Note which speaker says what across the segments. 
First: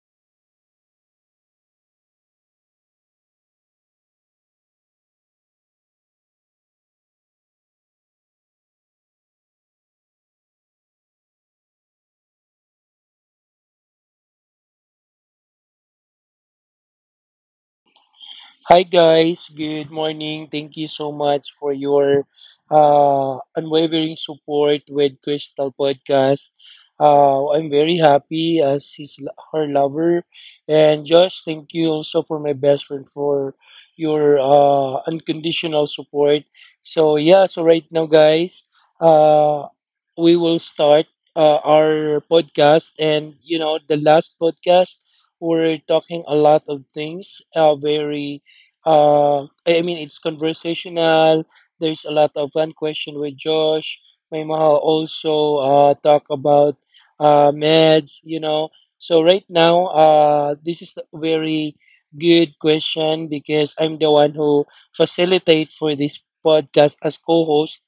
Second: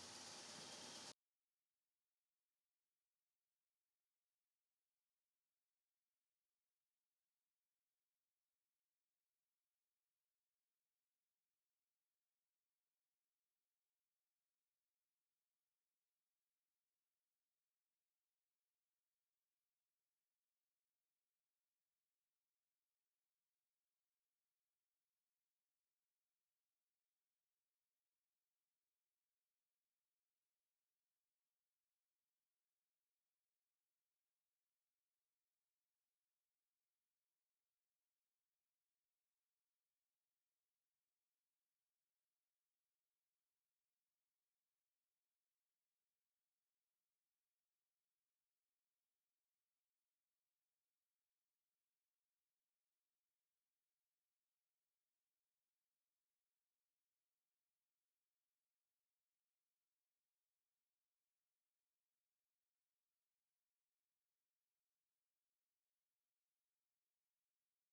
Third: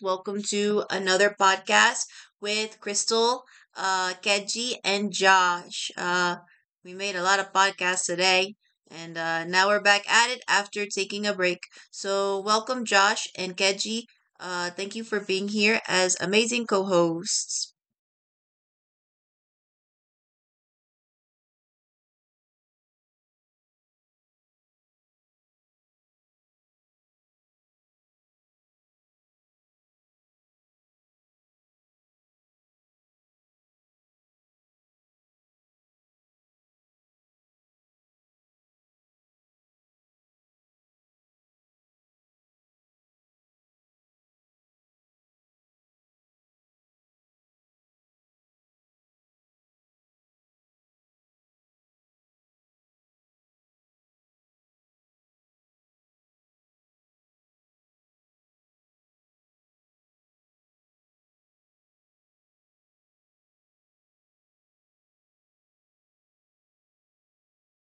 Speaker 1: Welcome to another podcast with Crystal, Keji, and Josh. We made a lot of podcasts today, and now we're back at it after taking a break. So, welcome, Josh and Keji. Thank you for being here as amazing co hosts.
Speaker 2: Hi guys, good morning. Thank you so much for your unwavering support with Crystal Podcast. I'm very happy as his her lover, and Josh, thank you also for my best friend for your unconditional support. So yeah, so right now guys, uh, we will start our podcast, and you know the last podcast we're talking a lot of things, very I mean, it's conversational. There's a lot of fun question with Josh. May Mahal also talk about meds, you know. So right now, this is a very good question because I'm the one who facilitate for this podcast as co-host,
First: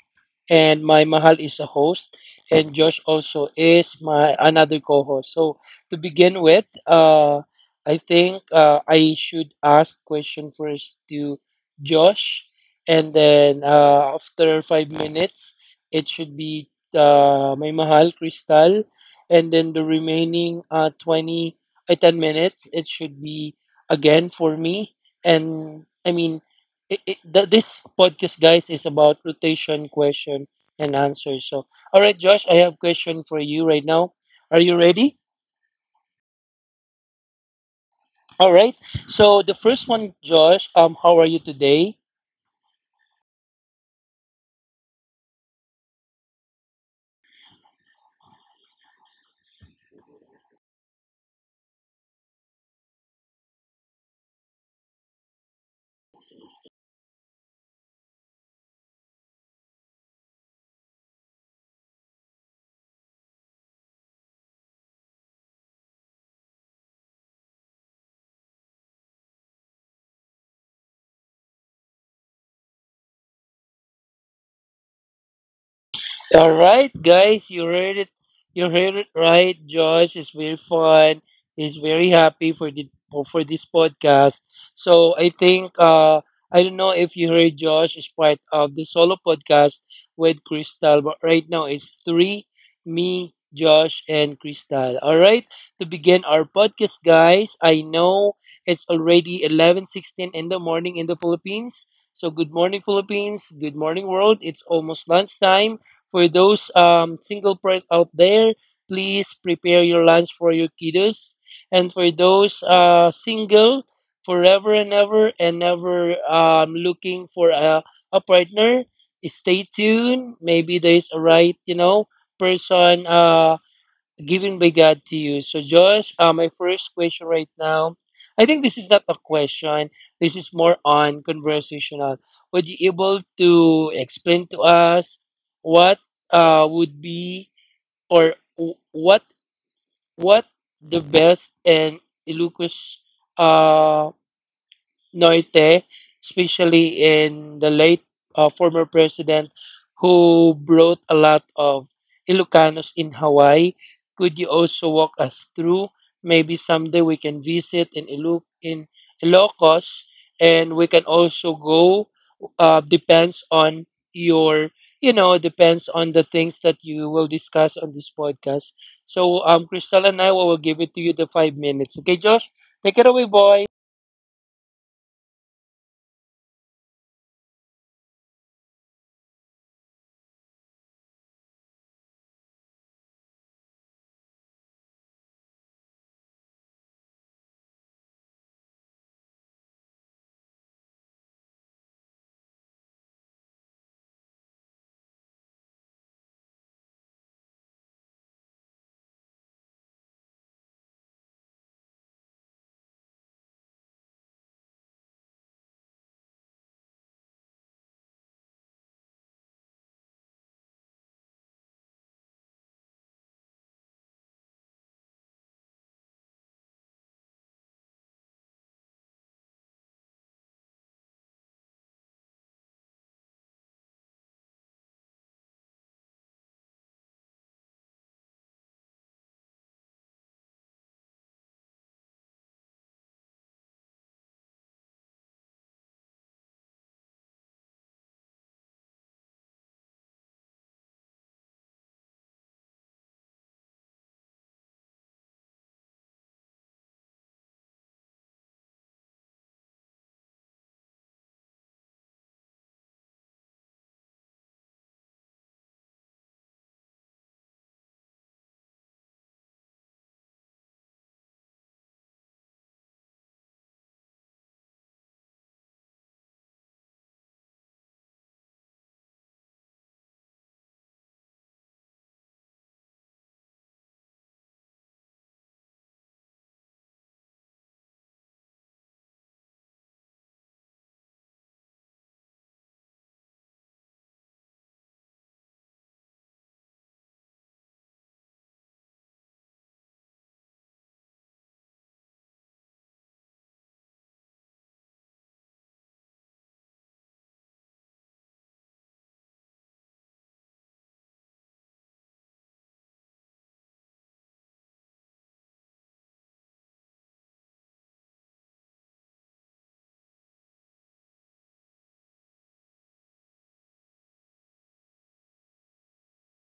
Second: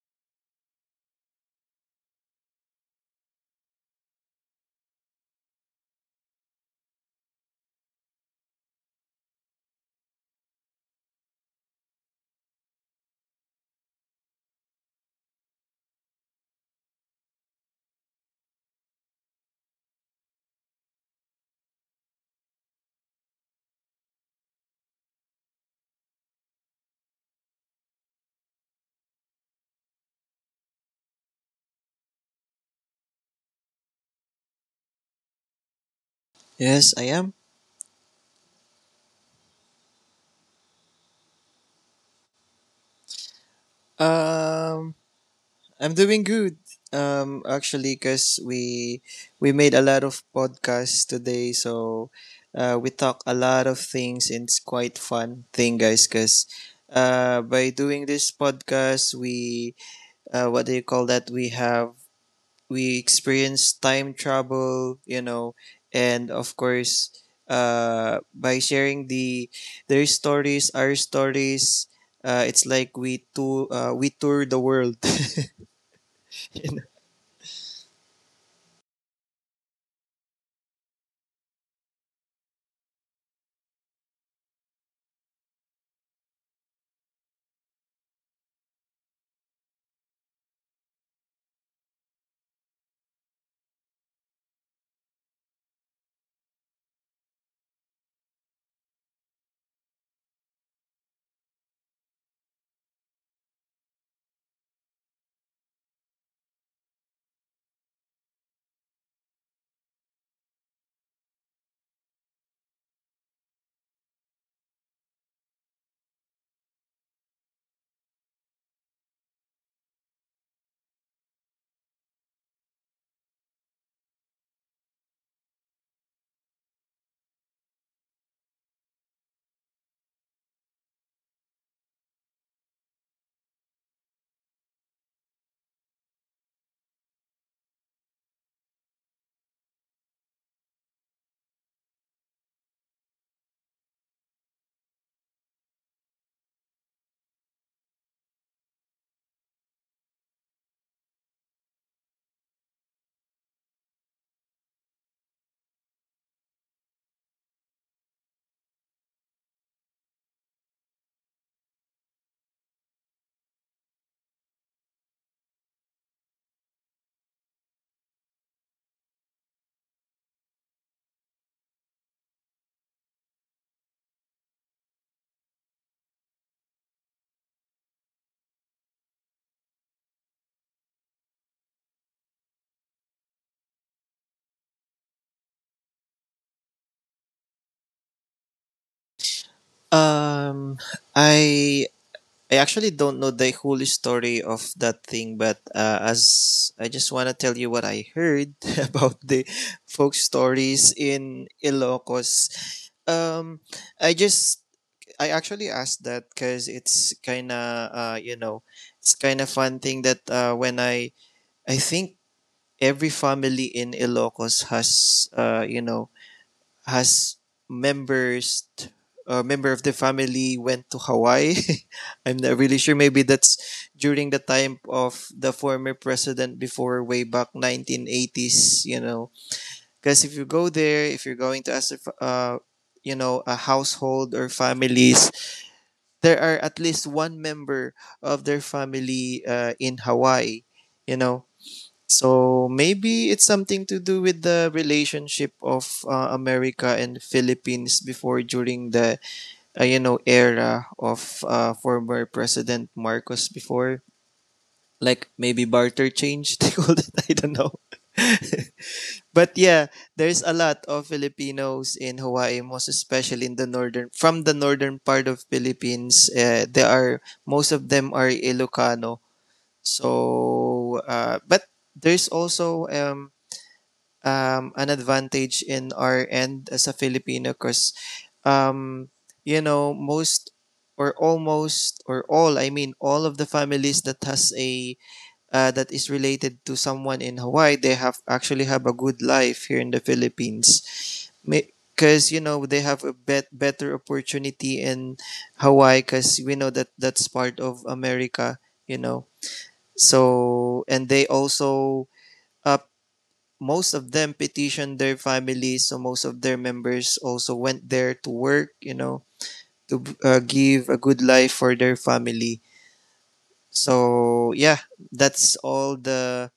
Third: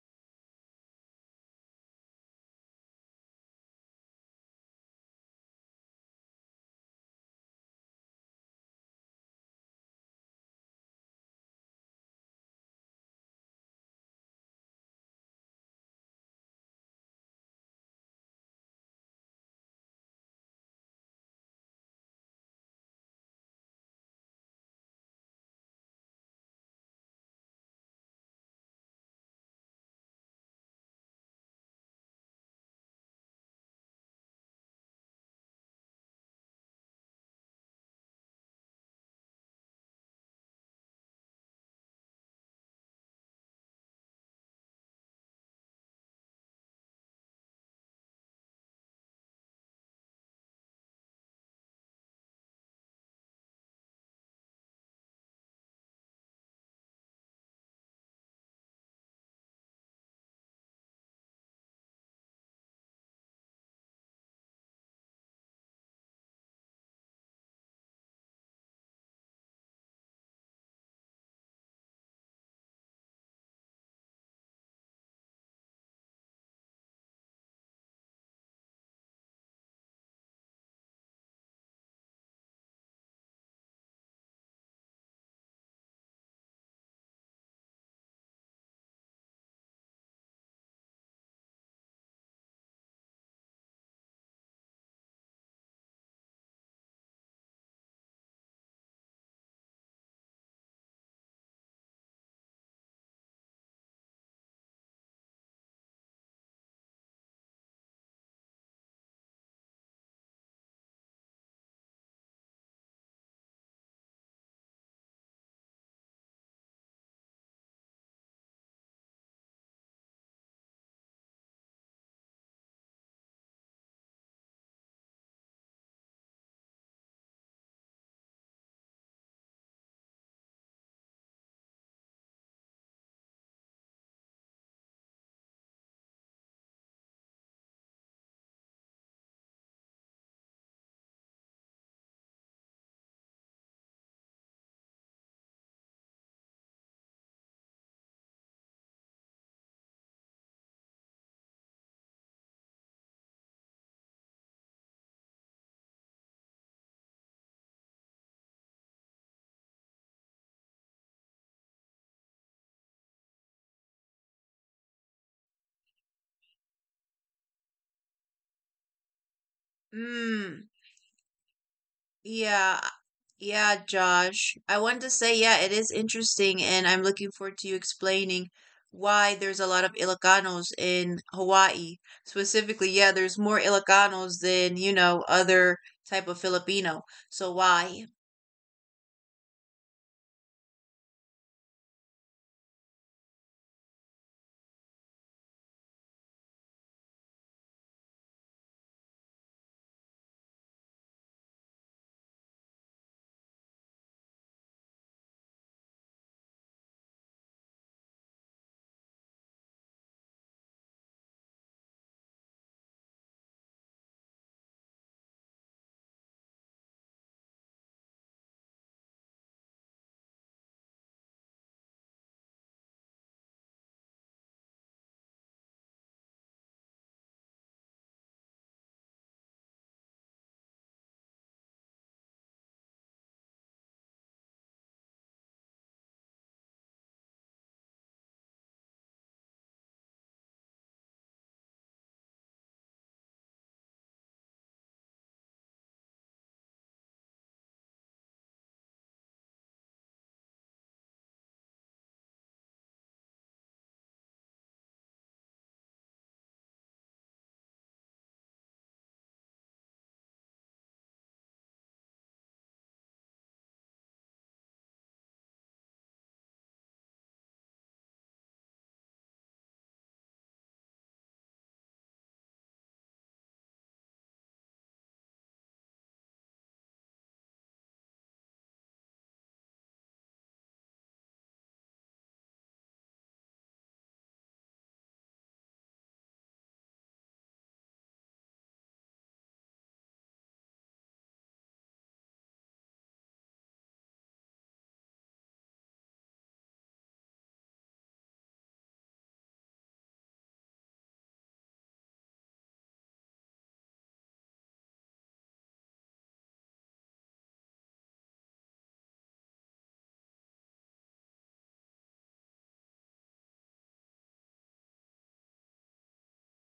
Speaker 2: and my Mahal is a host, and Josh also is my another co-host. So to begin with, I think I should ask question first to Josh, and then after 5 minutes, it should be my mahal Crystal, and then the remaining 20 10 minutes, it should be again for me. And I mean, this podcast, guys, is about rotation question and answer. So, all right, Josh, I have question for you right now. Are you ready?
Speaker 3: Yes, I am.
Speaker 2: All right. So the first one, Josh. How are you today?
Speaker 3: Um, I'm doing good. Actually, cause we made a lot of podcasts today, so we talk a lot of things, and it's quite fun thing, guys. Cause by doing this podcast, we what do you call that? We have we experience time travel, and of course by sharing their stories, our stories, it's like we tour the world.
Speaker 2: All right, guys, you heard it. You heard it right. Josh is very fun. He's very happy for the for this podcast. So I think I don't know if you heard Josh is part of the solo podcast with Crystal, but right now it's three: me, Josh, and Crystal. All right, to begin our podcast, guys. I know it's already 11:16 in the morning in the Philippines. So good morning, Philippines. Good morning, world. It's almost lunchtime. For those single parents out there, please prepare your lunch for your kiddos. And for those single forever and ever and never looking for a partner, stay tuned. Maybe there's a right, you know, person given by God to you. So, Josh, my first question right now, I think this is not a question. This is more on conversational. Would you able to explain to us what would be or what what the best and Lucas uh, Norte, especially in the late former president who brought a lot of Ilocanos in Hawaii. Could you also walk us through? Maybe someday we can visit in Ilocos, and we can also go. Depends on your, you know, depends on the things that you will discuss on this podcast. So, Crystal and I will give it to you the 5 minutes. Okay, Josh,
Speaker 1: Yeah.
Speaker 2: take it away, boy.
Speaker 1: Yeah, Josh. I wanted to say, yeah, it is interesting, and I'm looking forward to you explaining why there's a lot of Ilocanos in Hawaii. Specifically, yeah, there's more Ilocanos than, you know, other type of Filipino. So why?
Speaker 3: um i I actually don't know the whole story of that thing, but as I just want to tell you what I heard about the folk stories in Ilocos. um i just I actually asked that because it's kind of it's kind of fun thing that when I think every family in Ilocos has, has members t- a member of the family went to Hawaii. I'm not really sure. Maybe that's during the time of the former president before, way back 1980s. You know, because if you go there, if you're going to ask, if, you know, a household or families, there are at least one member of their family in Hawaii, you know. So maybe it's something to do with the relationship of America and Philippines before, during the era of former President Marcos before, like maybe barter change, they called it. I don't know. But yeah, there's a lot of Filipinos in Hawaii, most especially in the northern, from the northern part of Philippines. There are most of them are Ilocano. So, but there's also an advantage in our end as a Filipino, because um, you know most or almost or all, I mean, all of the families that has a that is related to someone in Hawaii, they have actually have a good life here in the Philippines. Because you know they have a better opportunity in Hawaii, because we know that that's part of America. You know, so and they also uh, most of them petitioned their families, so most of their members also went there to work. You know, to give a good life for their family. So yeah, that's all the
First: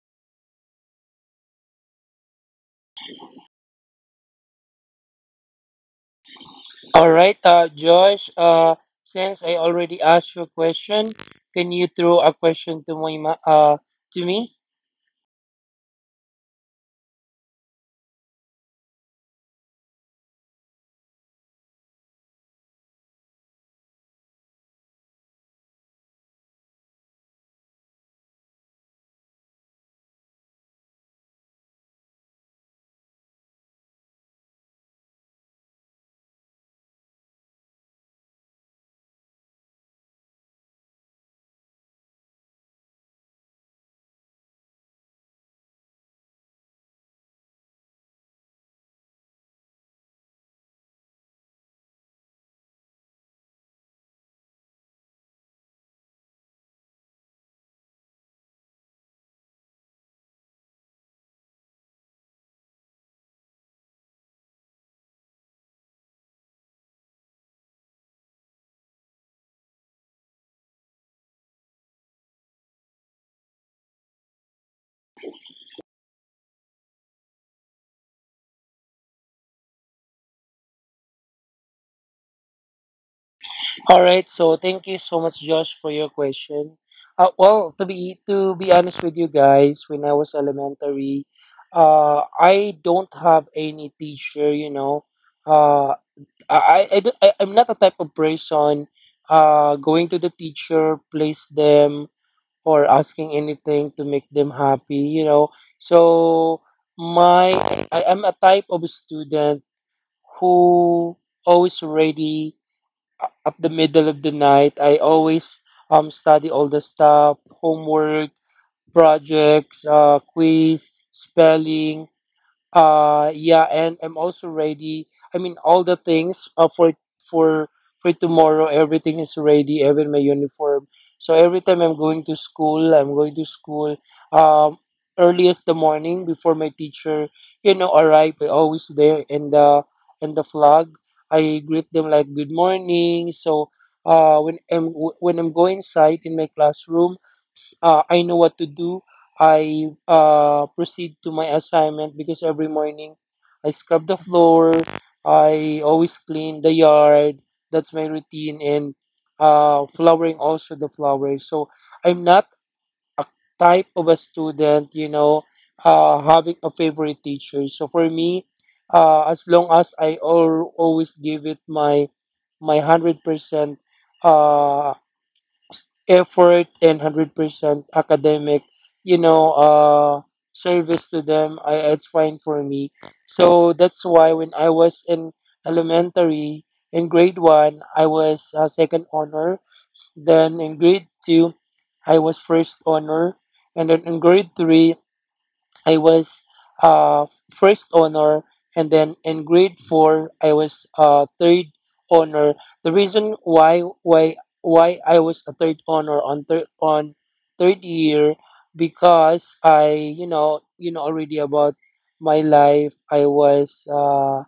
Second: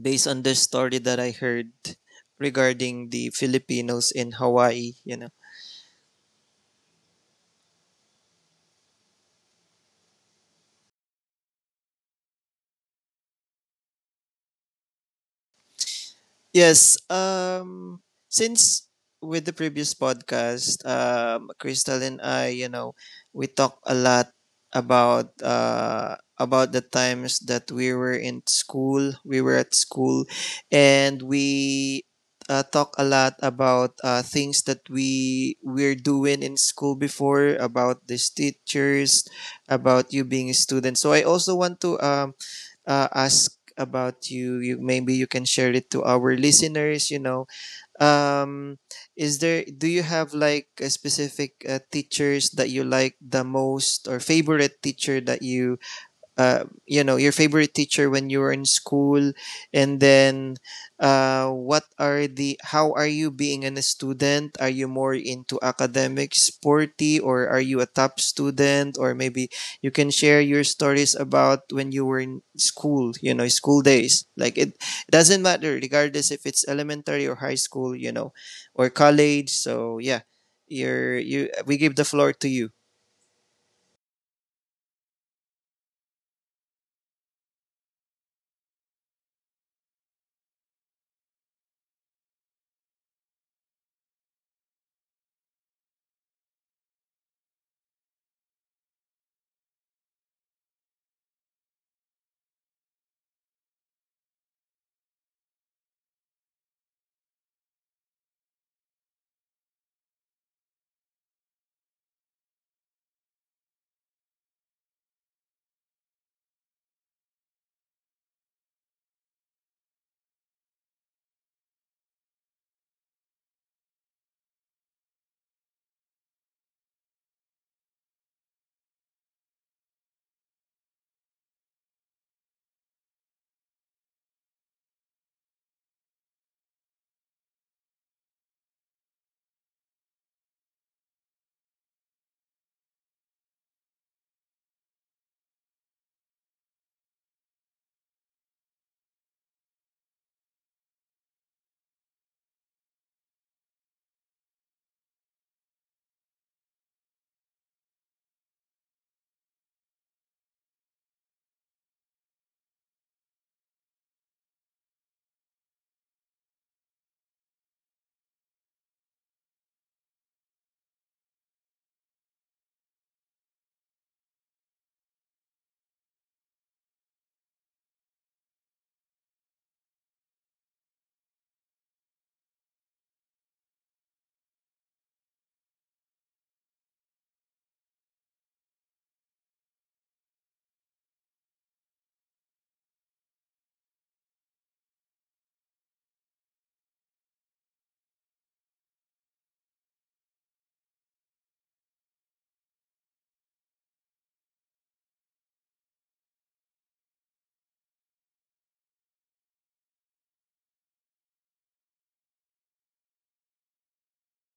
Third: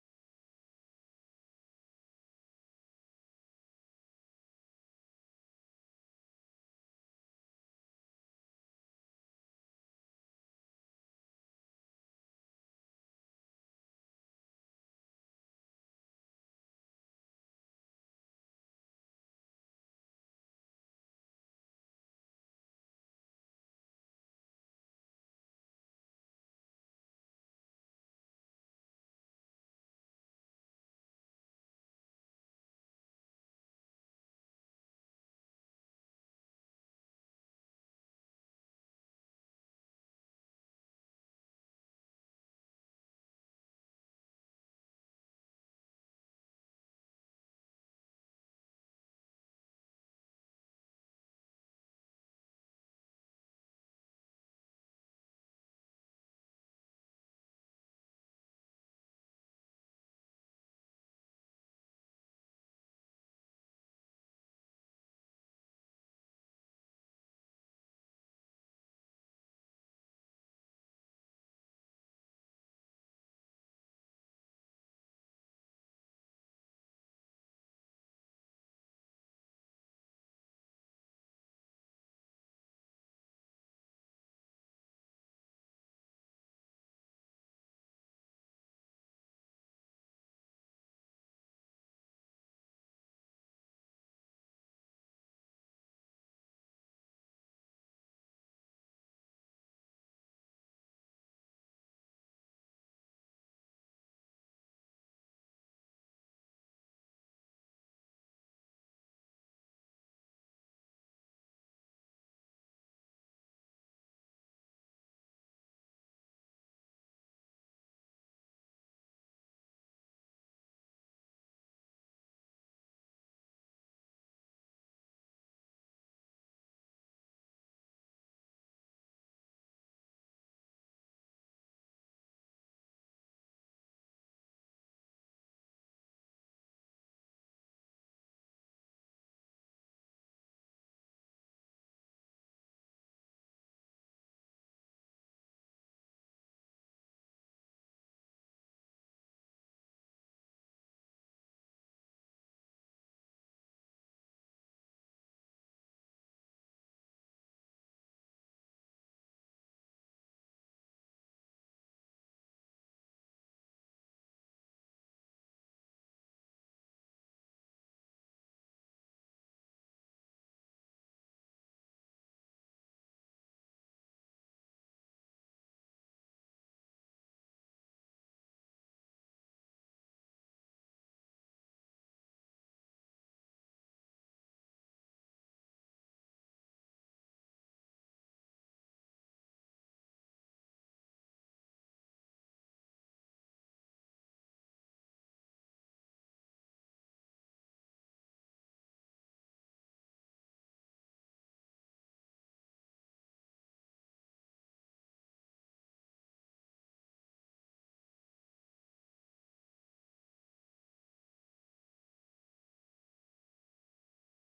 Speaker 3: based on the story that I heard regarding the Filipinos in Hawaii, you know.
Speaker 2: All right, Josh, since I already asked you a question, can you throw a question to to me?
Speaker 3: Yes. Since with the previous podcast, Crystal and I, you know, we talked a lot about uh about the times that we were in school, we were at school, and we talk a lot about things that we were doing in school before, about these teachers, about you being a student. So I also want to ask about you, maybe you can share it to our listeners, you know. um is there, do you have like a specific teachers that you like the most, or favorite teacher that you you know, your favorite teacher when you were in school? And then what are the how are you being in a student? Are you more into academics, sporty, or are you a top student? Or maybe you can share your stories about when you were in school, you know, school days, like it doesn't matter regardless if it's elementary or high school, you know, or college. So yeah, you're you we give the floor to you.
Speaker 2: All right, so thank you so much, Josh, for your question. Well, to be honest with you guys, when I was elementary, I don't have any teacher. You know, uh, I'm not a type of person. Going to the teacher, place them, or asking anything to make them happy, you know. So my I am a type of student who always ready up the middle of the night. I always study all the stuff, homework, projects, quiz, spelling, yeah, and I'm also ready. I mean, all the things for for tomorrow everything is ready, even my uniform. So every time I'm going to school, I'm going to school um earliest the morning, before my teacher, you know, arrive, I always there in the flag. I greet them like good morning. So uh when i'm when I'm going inside in my classroom, I know what to do. I proceed to my assignment because every morning I scrub the floor. I always clean the yard. That's my routine, and flowering also the flowers. So I'm not a type of a student, you know, having a favorite teacher. So for me, as long as I always give it my my 100%, uh, effort and 100% academic, you know, service to them. I, it's fine for me. So that's why when I was in elementary, in grade 1 I was second honor, then in grade 2 I was first honor, and then in grade 3 I was first honor, and then in grade 4 I was third honor. The reason why I was a third honor on third year, because I, you know, you know already about my life. I was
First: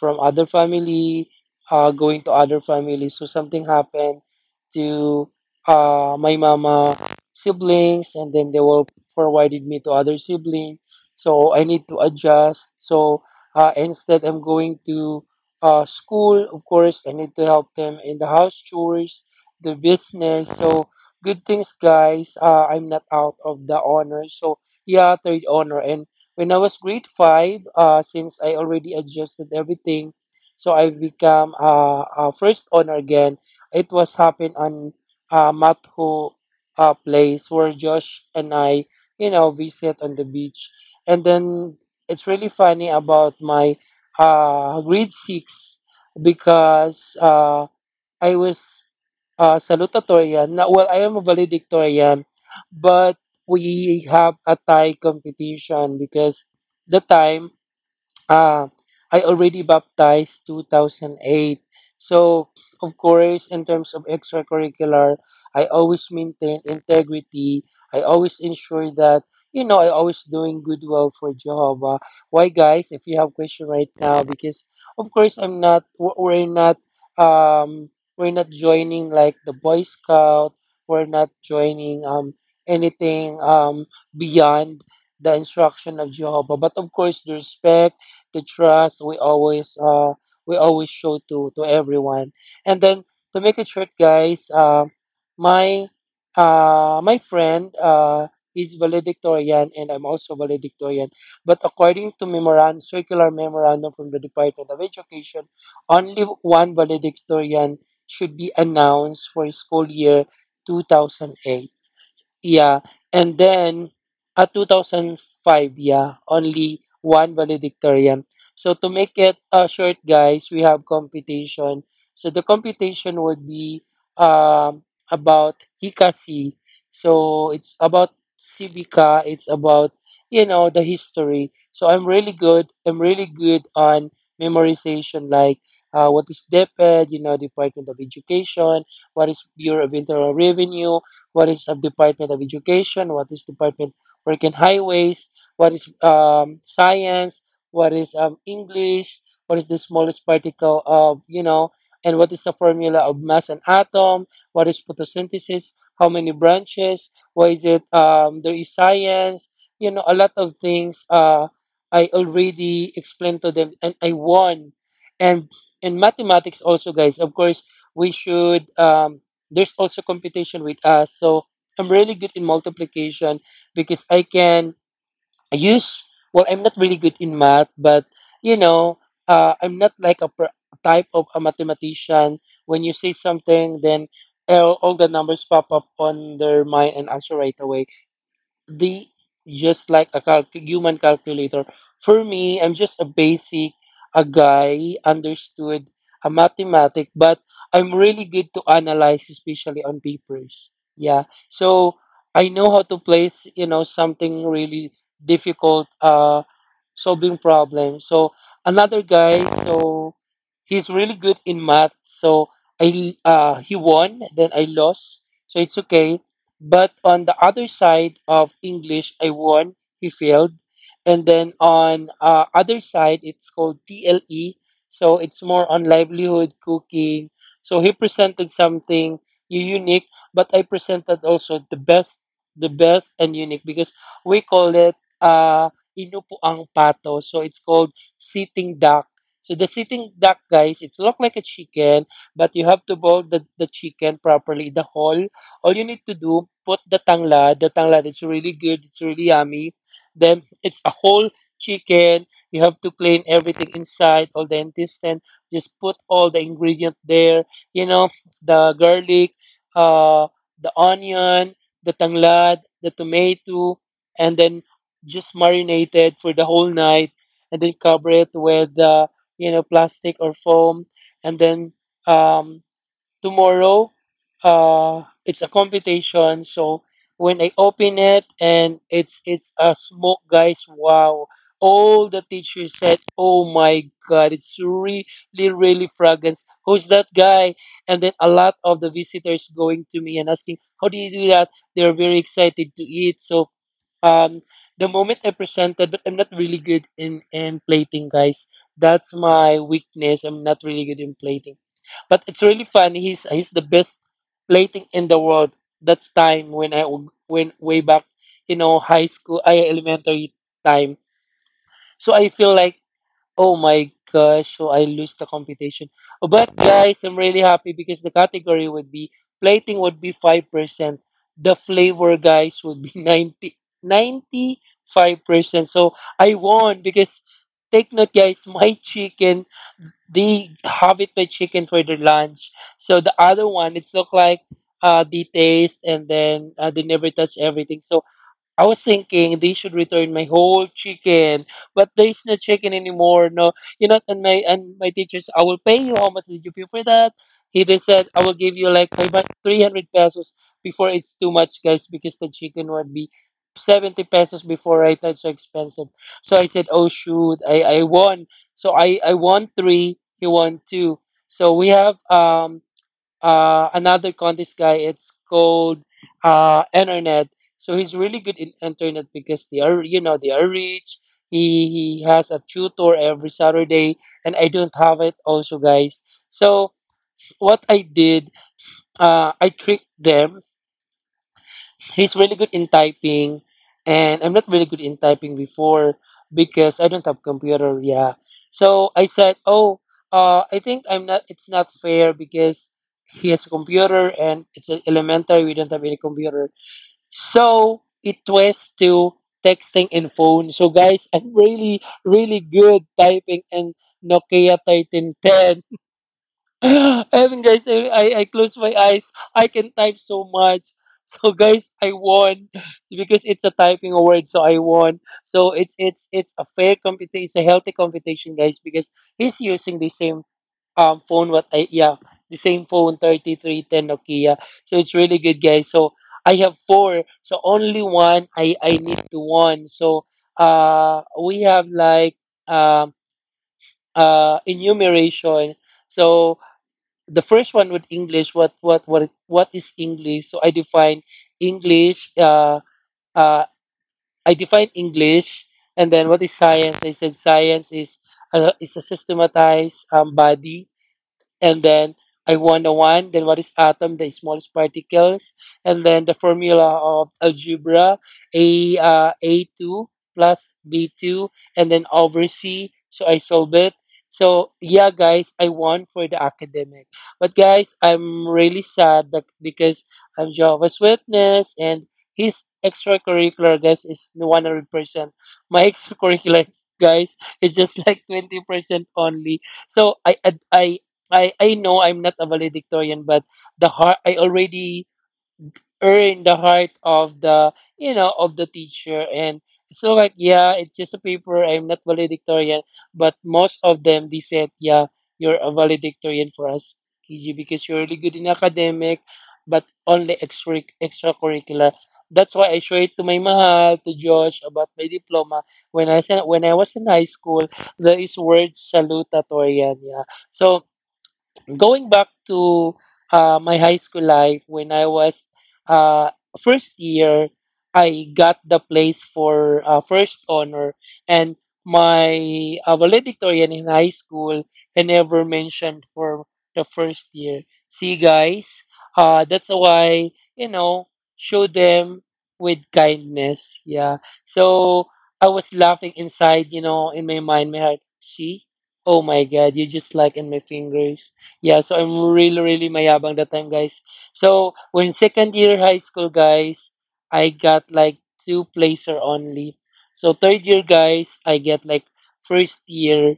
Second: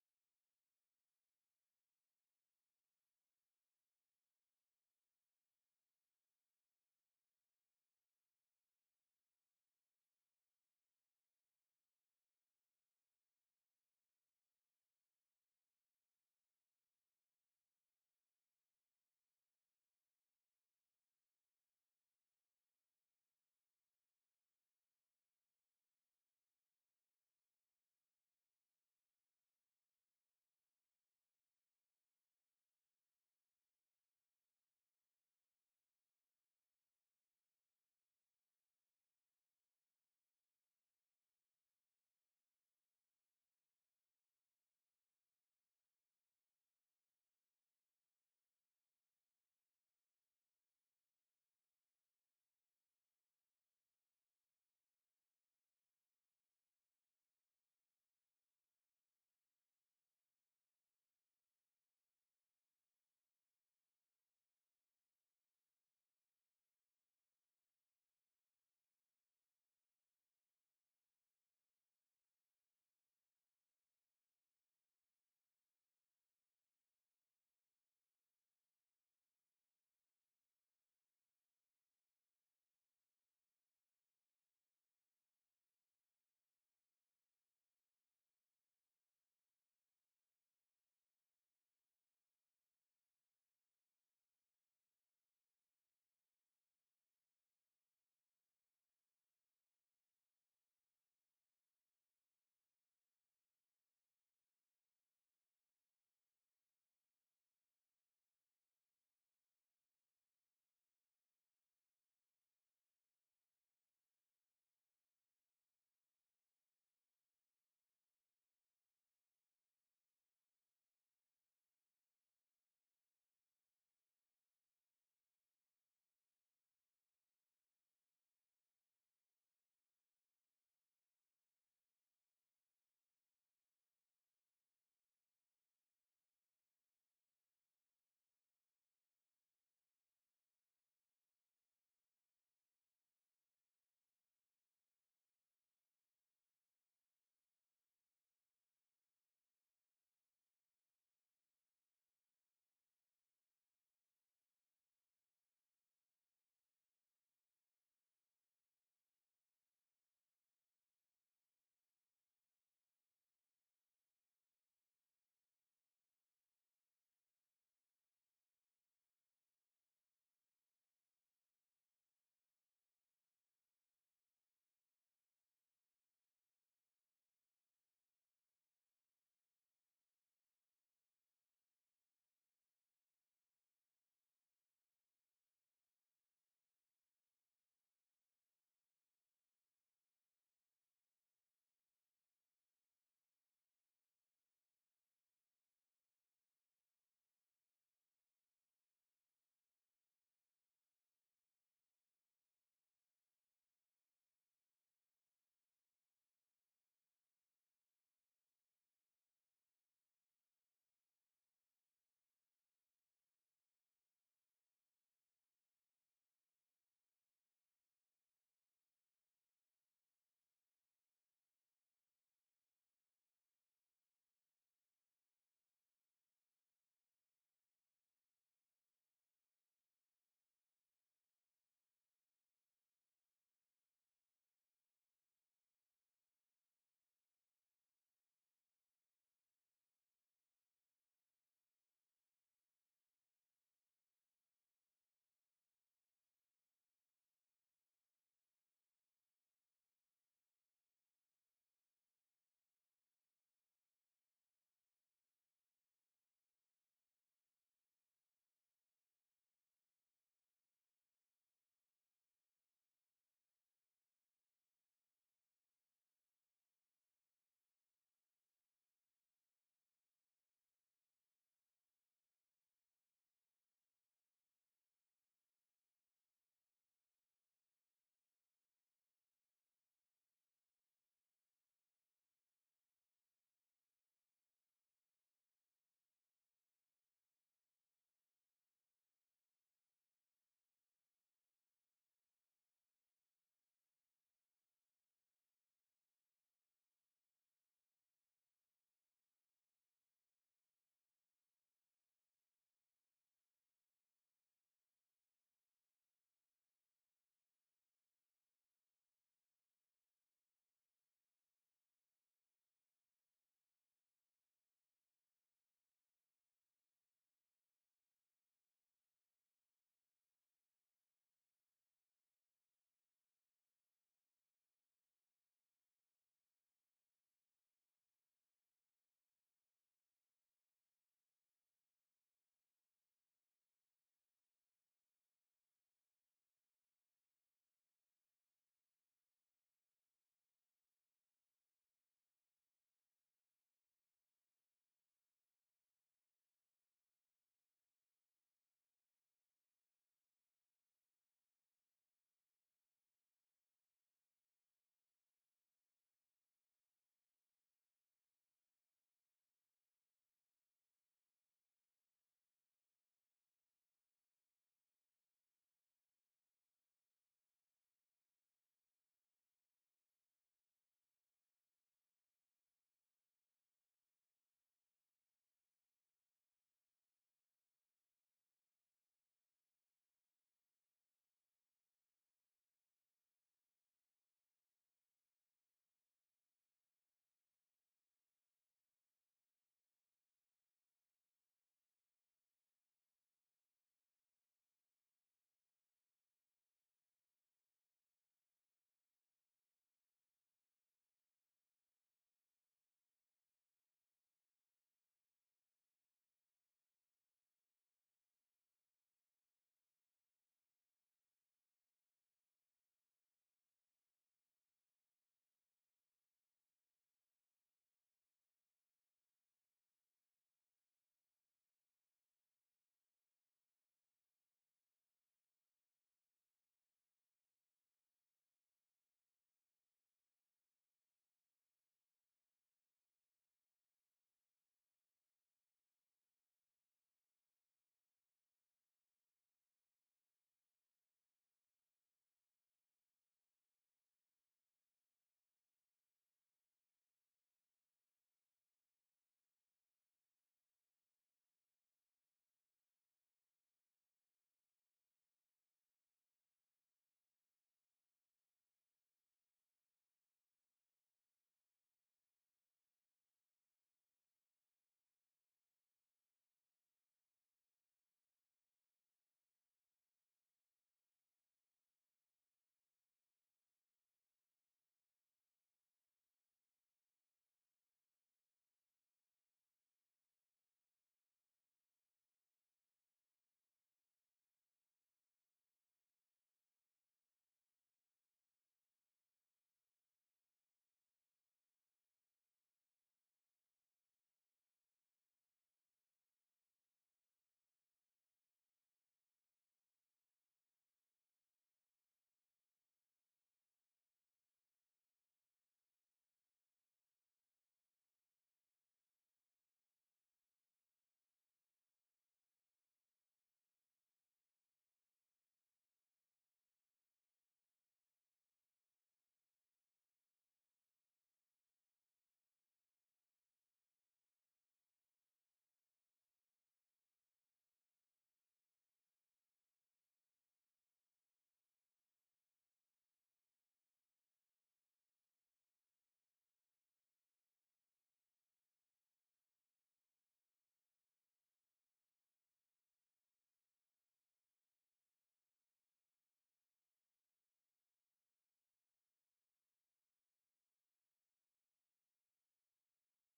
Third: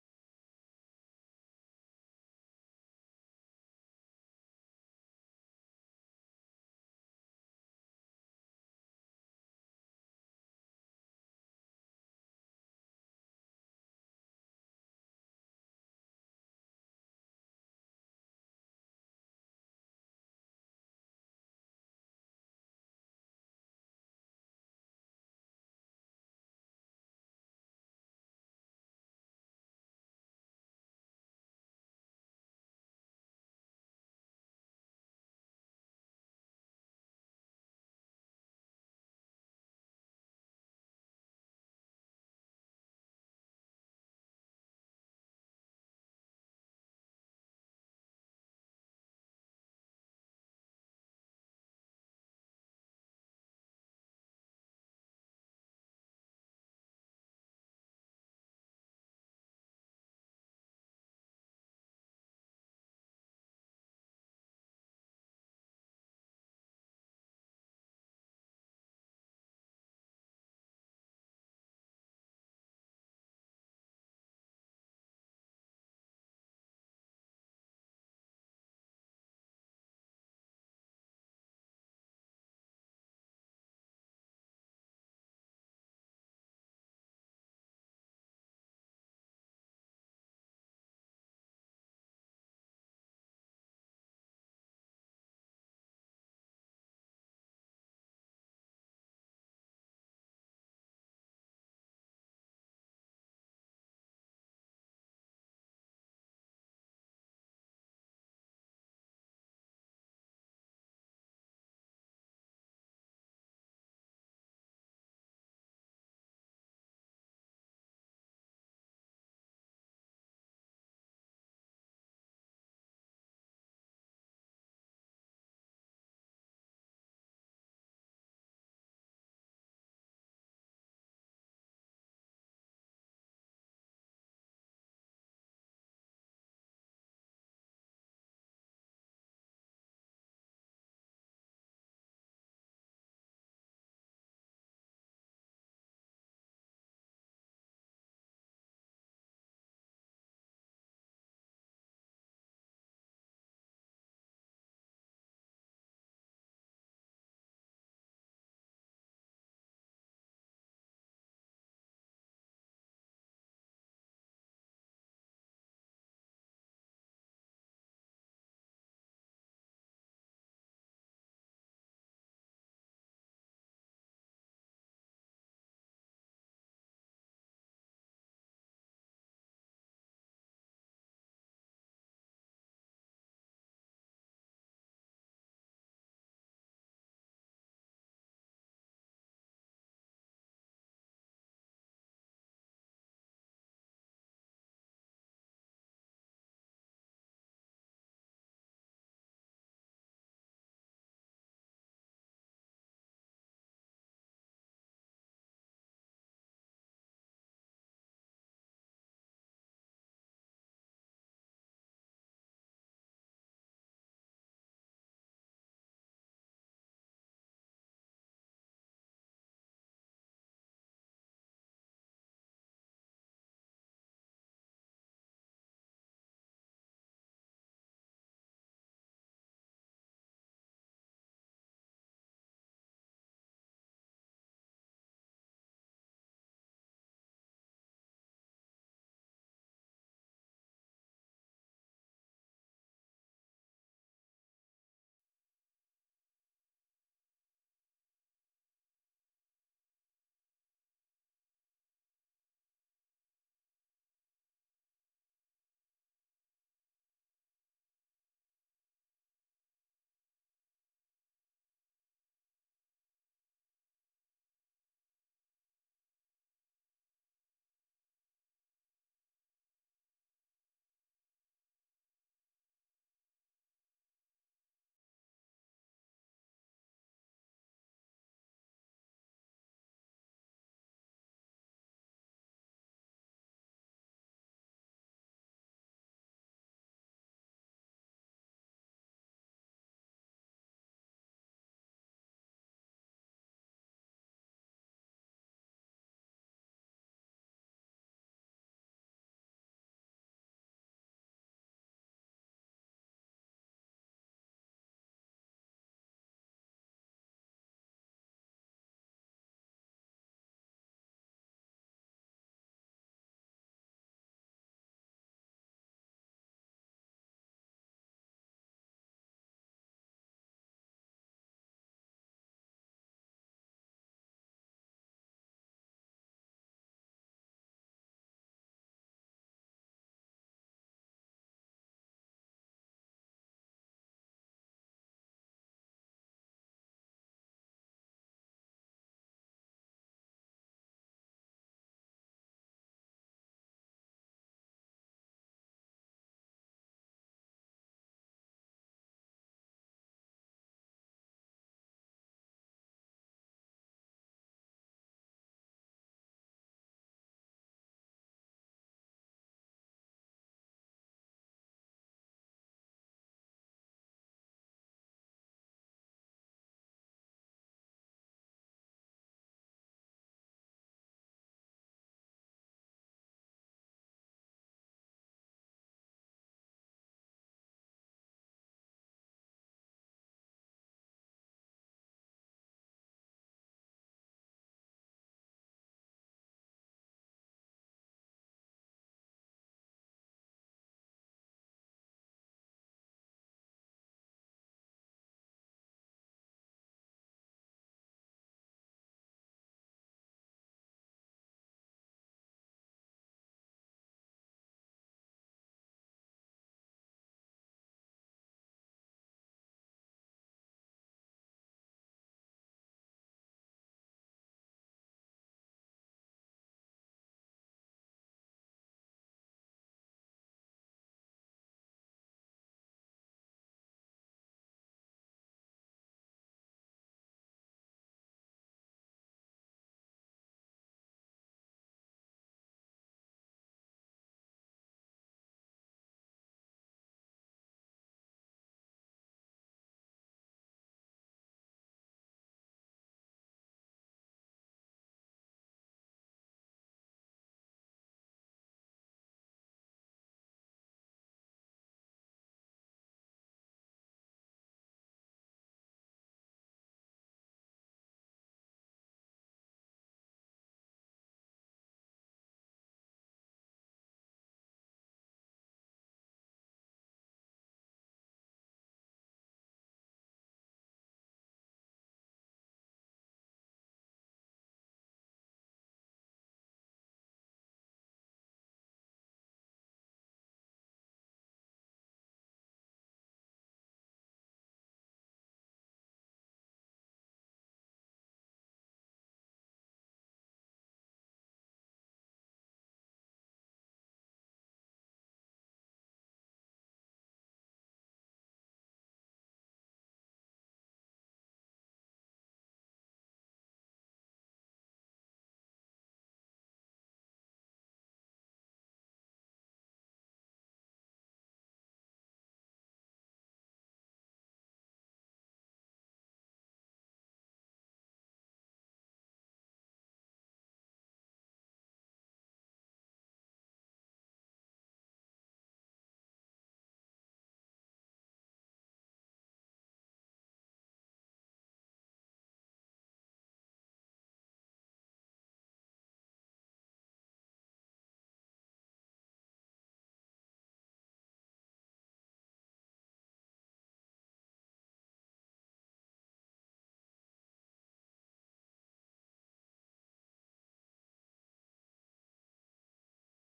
Speaker 2: from other family, going to other family, so something happened to my mama siblings, and then they will forwarded me to other sibling, so I need to adjust. So instead, I'm going to school. Of course, I need to help them in the house chores, the business. So good things, guys. I'm not out of the honor. So yeah, third honor. And when I was grade 5, since I already adjusted everything, so I've become a first honor again. It was happened on Matho, place where Josh and I, you know, visit on the beach, and then it's really funny about my grade 6, because I was salutatorian. Now, well, I am a valedictorian, but we have a tie competition because the time. Ah, I already baptized 2008. So, of course, in terms of extracurricular, I always maintain integrity. I always ensure that, you know, I always doing good well for Jehovah. Why, guys, if you have question right now, because, of course, I'm not, we're not, um, we're not joining like the Boy Scout. We're not joining, anything, beyond the instruction of Jehovah. But of course, the trust, we always show to everyone. And then to make it short, guys, my my friend is valedictorian, and I'm also valedictorian. But according to memorandum, circular memorandum from the Department of Education, only one valedictorian should be announced for school year 2008. Yeah, and then at 2005, yeah, only one valedictorian. So to make it short, guys, we have computation. So the computation would be um, about Hikasi. So it's about Civica. It's about, you know, the history. So I'm really good. I'm really good on memorization, like what is DepEd, you know, Department of Education, what is Bureau of Internal Revenue, what is a Department of Education, what is Department Work in Highways, what is Science, what is English, what is the smallest particle of, you know, and what is the formula of mass and atom, what is photosynthesis, how many branches, what is it, there is science, you know, a lot of things I already explained to them and I won. And in mathematics also, guys, of course, we should there's also competition with us. So I'm really good in multiplication because I can use, well, I'm not really good in math, but you know, I'm not like a type of a mathematician. When you say something, then all the numbers pop up on their mind and answer right away the just like a calc human calculator. For me, I'm just a basic, a guy understood a mathematic, but I'm really good to analyze, especially on papers. Yeah, so I know how to place, you know, something really difficult, solving problem. So another guy, so he's really good in math. So he won, then I lost. So it's okay. But on the other side of English, I won, he failed. And then on other side, it's called TLE. So it's more on livelihood, cooking. So he presented something unique, but I presented also the best and unique, because we call it uh, inupuang pato. So it's called sitting duck. So the sitting duck, guys, it's look like a chicken, but you have to boil the chicken properly, the whole. All you need to do, put the tanglad. The tanglad is really good. It's really yummy. Then it's a whole chicken. You have to clean everything inside, all the intestine. Just put all the ingredient there. You know, the garlic, uh, the onion, the tanglad, the tomato, and then just marinate it for the whole night, and then cover it with you know, plastic or foam, and then um, tomorrow it's a competition. So when I open it, and it's a smoke, guys, wow, all the teachers said, "Oh my god, it's really really fragrance. Who's that guy?" And then a lot of the visitors going to me and asking, "How do you do that?" They're very excited to eat. So um the moment I presented, but I'm not really good in plating, guys. That's my weakness, I'm not really good in plating. But it's really funny. He's the best plating in the world. That's time when when way back, you know, high school, I elementary time. So I feel like, oh my gosh, so I lose the competition. Oh, but guys, I'm really happy because the category would be plating would be 5%. The flavor, guys, would be ninety five percent. So I won because, take note, guys, my chicken, they have it by chicken for their lunch. So the other one, it's look like, they taste, and then they never touch everything. So I was thinking they should return my whole chicken, but there's no chicken anymore. No, you know, and my, and my teachers, "I will pay you. How much did you pay for that?" He They said, "I will give you like 300 pesos." Before it's too much, guys, because the chicken would be 70 pesos before, right? That's so expensive. So I said, "Oh shoot, I won." So I won three, he won two. So we have another contest, guy. It's called Internet. So he's really good in Internet because they are, you know, they are rich. He has a tutor every Saturday, and I don't have it also, guys. So what I did, I tricked them. He's really good in typing, and I'm not really good in typing before because I don't have computer. Yeah, so I said, oh, I think I'm not. It's not fair because he has a computer and elementary, we don't have any computer, so it was to texting and phone. So guys, I'm really, really good typing in Nokia 1310. And guys, I close my eyes, I can type so much. So guys, I won because it's a typing award. So I won. So it's it's a fair competition. It's a healthy competition, guys, because he's using the same phone. What I Yeah, the same phone, 3310 Nokia. So it's really good, guys. So I have four, so only one I need to one. So we have like um enumeration. So the first one with English, what is English? So I define English. Uh, I define English, and then what is science? I said science is, is a systematized body, and then I won the one. Then what is atom? The smallest particles, and then the formula of algebra: a two plus b two, and then over c. So I solve it. So yeah, guys, I won for the academic. But guys, I'm really sad that because I'm Jehovah's Witness, and his extracurricular, guys, is 100%. My extracurricular, guys, is just like 20% only. So I I know I'm not a valedictorian, but the heart, I already earned the heart of the, you know, of the teacher, and so like yeah, it's just a paper. I'm not valedictorian, but most of them, they said, "Yeah, you're a valedictorian for us, KG, because you're really good in academic, but only extra extracurricular." That's why I show it to my mahal, to Josh about my diploma. When I was in high school, there is word salutatorian. Yeah, so going back to my high school life when I was, uh, first year, I got the place for first honor, and my valedictorian in high school I never mentioned for the first year. See, guys, that's why, you know, show them with kindness. Yeah. So I was laughing inside, you know, in my mind, my heart. See, oh my God, you just like in my fingers. Yeah, so I'm really, really mayabang that time, guys. So when second year high school, guys, I got like two placer only. So third year, guys, I get like first year,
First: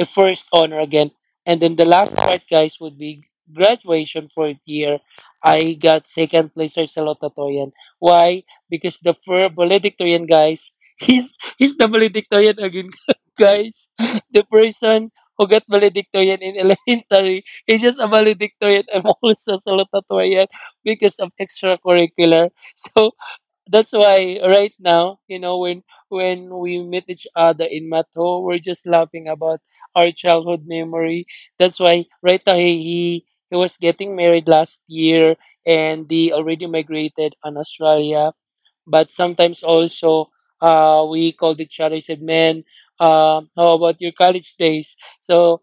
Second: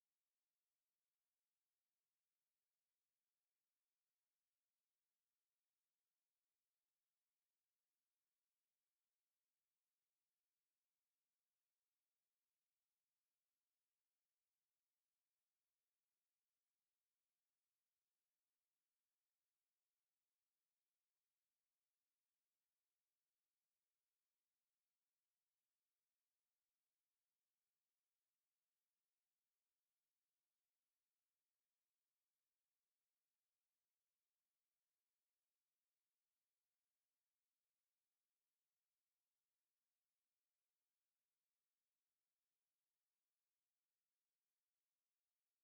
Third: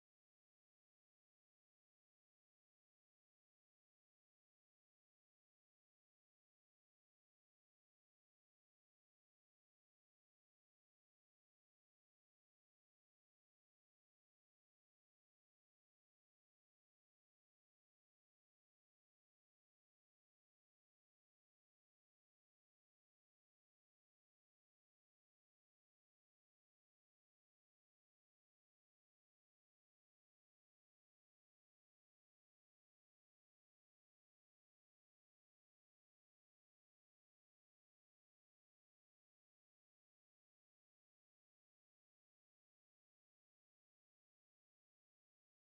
Speaker 2: first honor again. And then the last part, guys, would be graduation fourth year. I got second placer sa Lotatoyan. Why? Because valedictorian, guys, he's the valedictorian again, guys. The person who got valedictorian in elementary, he's just a valedictorian. I'm also salutatorian because of extracurricular. So that's why right now, you know, when we meet each other in Mato, we're just laughing about our childhood memory. That's why right now he was getting married last year, and they already migrated on Australia. But sometimes also, we called each other, said, "Man, how about your college days?" So